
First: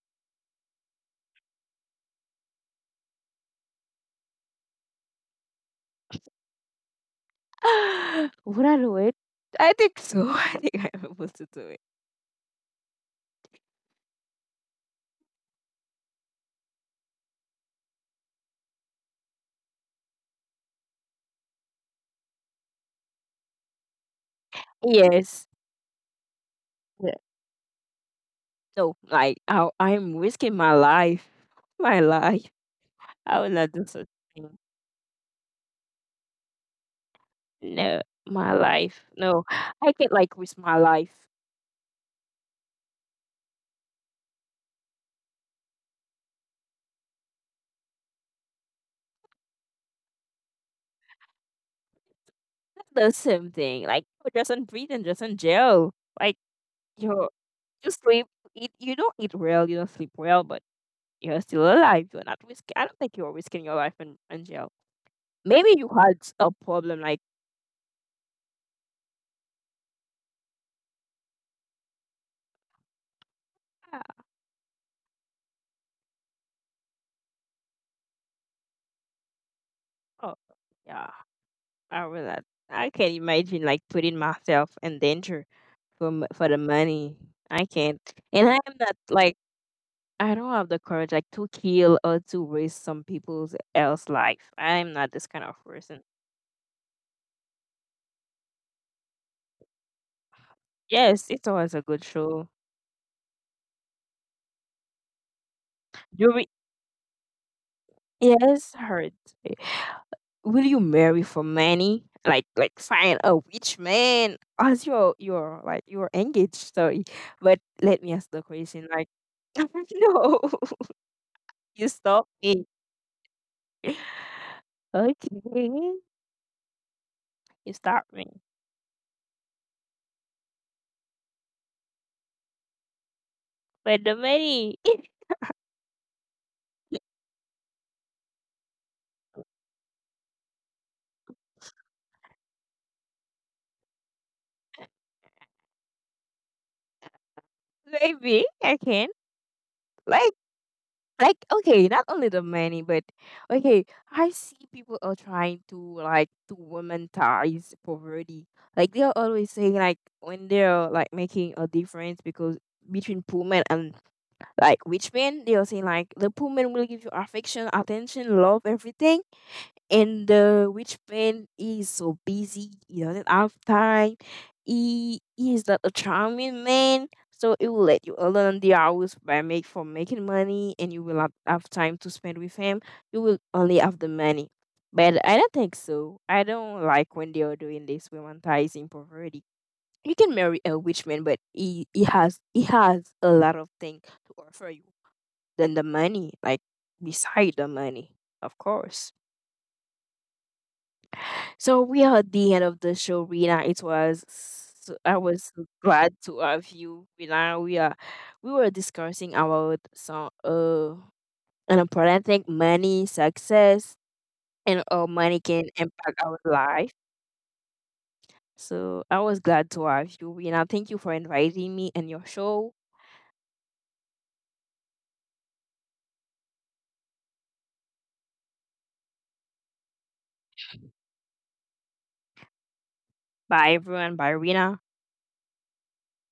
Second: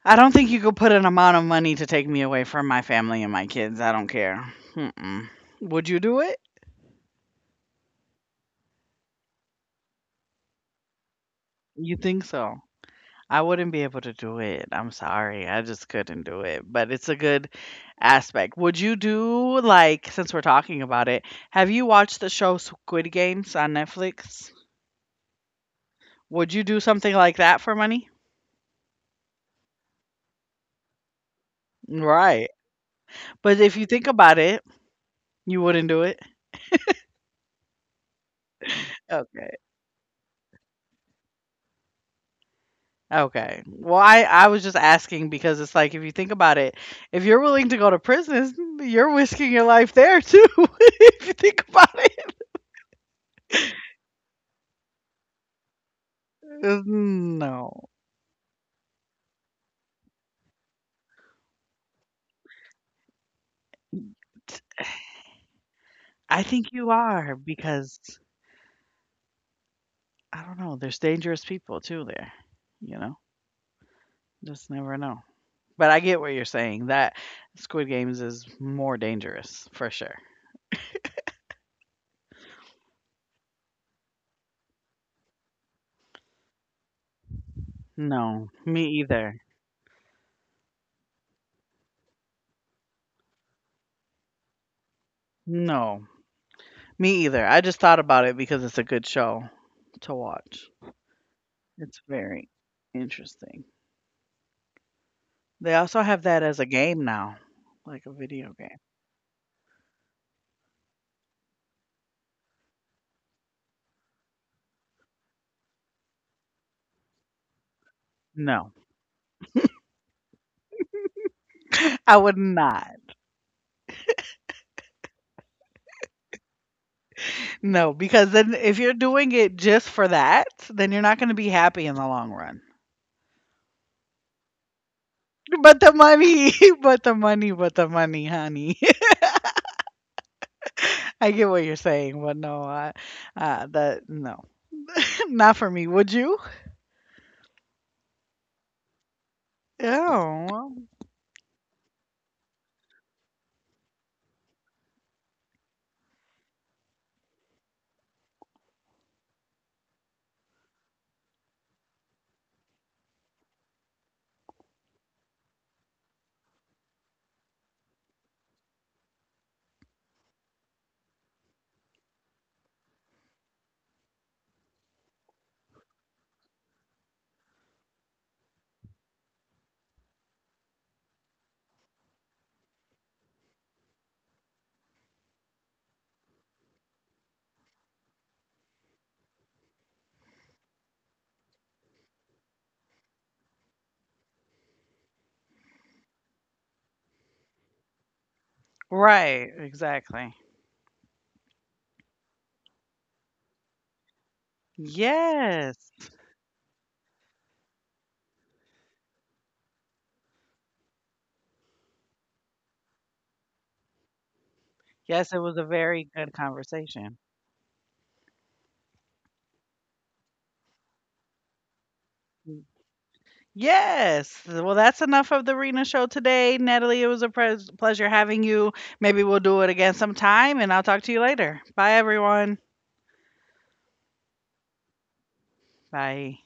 Speaker 1: I don't think you could put an amount of money to take me away from my family and my kids. I don't care. Mm-mm. Would you do it?
Speaker 2: Would I do it? I think so. I think I'm able to do it.
Speaker 1: You think so? I wouldn't be able to do it. I'm sorry. I just couldn't do it. But it's a good aspect. Would you do, like, since we're talking about it, have you watched the show Squid Games on Netflix?
Speaker 2: Yes,
Speaker 1: Would you do something
Speaker 2: yeah.
Speaker 1: like that for money?
Speaker 2: So like I, I'm risking my life, my
Speaker 1: Right.
Speaker 2: life. I
Speaker 1: But
Speaker 2: will
Speaker 1: if you
Speaker 2: not do
Speaker 1: think
Speaker 2: such
Speaker 1: about it,
Speaker 2: thing.
Speaker 1: you wouldn't do it?
Speaker 2: No, my life,
Speaker 1: Okay.
Speaker 2: no. I can't like risk my life.
Speaker 1: Okay. Well, I was just asking because it's like if you think about it, if you're willing to go to prison, you're risking your life there too. If you think about it.
Speaker 2: That's the same thing, like you're just in prison, just in jail, like
Speaker 1: Uh,
Speaker 2: you
Speaker 1: No.
Speaker 2: you sleep, eat, you don't eat well, you don't sleep well, but you're still alive. You're not risking. I don't think you're risking your life in jail. Maybe you had
Speaker 1: I
Speaker 2: a
Speaker 1: think you
Speaker 2: problem like,
Speaker 1: are because I don't know, there's dangerous people too there, you know?
Speaker 2: ah,
Speaker 1: Just never know. But I get what you're saying that Squid Games is more dangerous for sure.
Speaker 2: oh, yeah, I realize. I can't imagine like putting myself in danger for for the money. I can't,
Speaker 1: No,
Speaker 2: and I am
Speaker 1: me
Speaker 2: not
Speaker 1: either.
Speaker 2: like I don't have the courage like to kill or to waste some people's else life. I am not this kind of
Speaker 1: No,
Speaker 2: person.
Speaker 1: me either. I just thought about it because it's a good show to watch.
Speaker 2: Yes, it was a
Speaker 1: It's
Speaker 2: good
Speaker 1: very
Speaker 2: show.
Speaker 1: interesting. They also have that
Speaker 2: Jury,
Speaker 1: as a game now, like a video game.
Speaker 2: yes, hurt. Will you marry for money? Like find a rich man as your like your engaged, sorry. But let me ask the
Speaker 1: No,
Speaker 2: question like no. You
Speaker 1: I
Speaker 2: stop
Speaker 1: would
Speaker 2: me.
Speaker 1: not.
Speaker 2: Okay. You
Speaker 1: No,
Speaker 2: stop
Speaker 1: because
Speaker 2: me.
Speaker 1: then if you're doing it just for that, then you're not going to be happy in the long run.
Speaker 2: But the money.
Speaker 1: But the money, but the money, honey. I get what you're saying, but no, I, that no, not for me. Would you?
Speaker 2: Maybe I can. like,
Speaker 1: Oh, well,
Speaker 2: like okay, not only the money but okay, I see people are trying to like to womanize poverty, like they are always saying like when they're like making a difference because between poor men and like rich men, they are saying like the poor men will give you affection, attention, love, everything, and which man is so busy, he doesn't have time. He is not a charming man, so it will let you alone the hours by make for making money, and you will not have time to spend with him. You will only have the money. But I don't think so. I don't like when they are doing this romanticizing poverty. You can marry a rich man, but he has a lot of things to offer you than the money, like beside the money, of course.
Speaker 1: right, exactly.
Speaker 2: So we are at the end of the show, Rina. It was so, I was so
Speaker 1: Yes.
Speaker 2: glad to have you, Rina. We were discussing about some an important thing, money, success, and how
Speaker 1: Yes, it
Speaker 2: money
Speaker 1: was a
Speaker 2: can
Speaker 1: very
Speaker 2: impact
Speaker 1: good
Speaker 2: our life.
Speaker 1: conversation.
Speaker 2: So I was glad to have you, Rina. Thank you for inviting me and your
Speaker 1: Mm.
Speaker 2: show.
Speaker 1: Yes. Well, that's enough of the Rena show today. Natalie, it was a pres pleasure having you. Maybe we'll do it again sometime, and I'll talk to you later. Bye, everyone.
Speaker 2: Bye everyone. Bye Rina.
Speaker 1: Bye.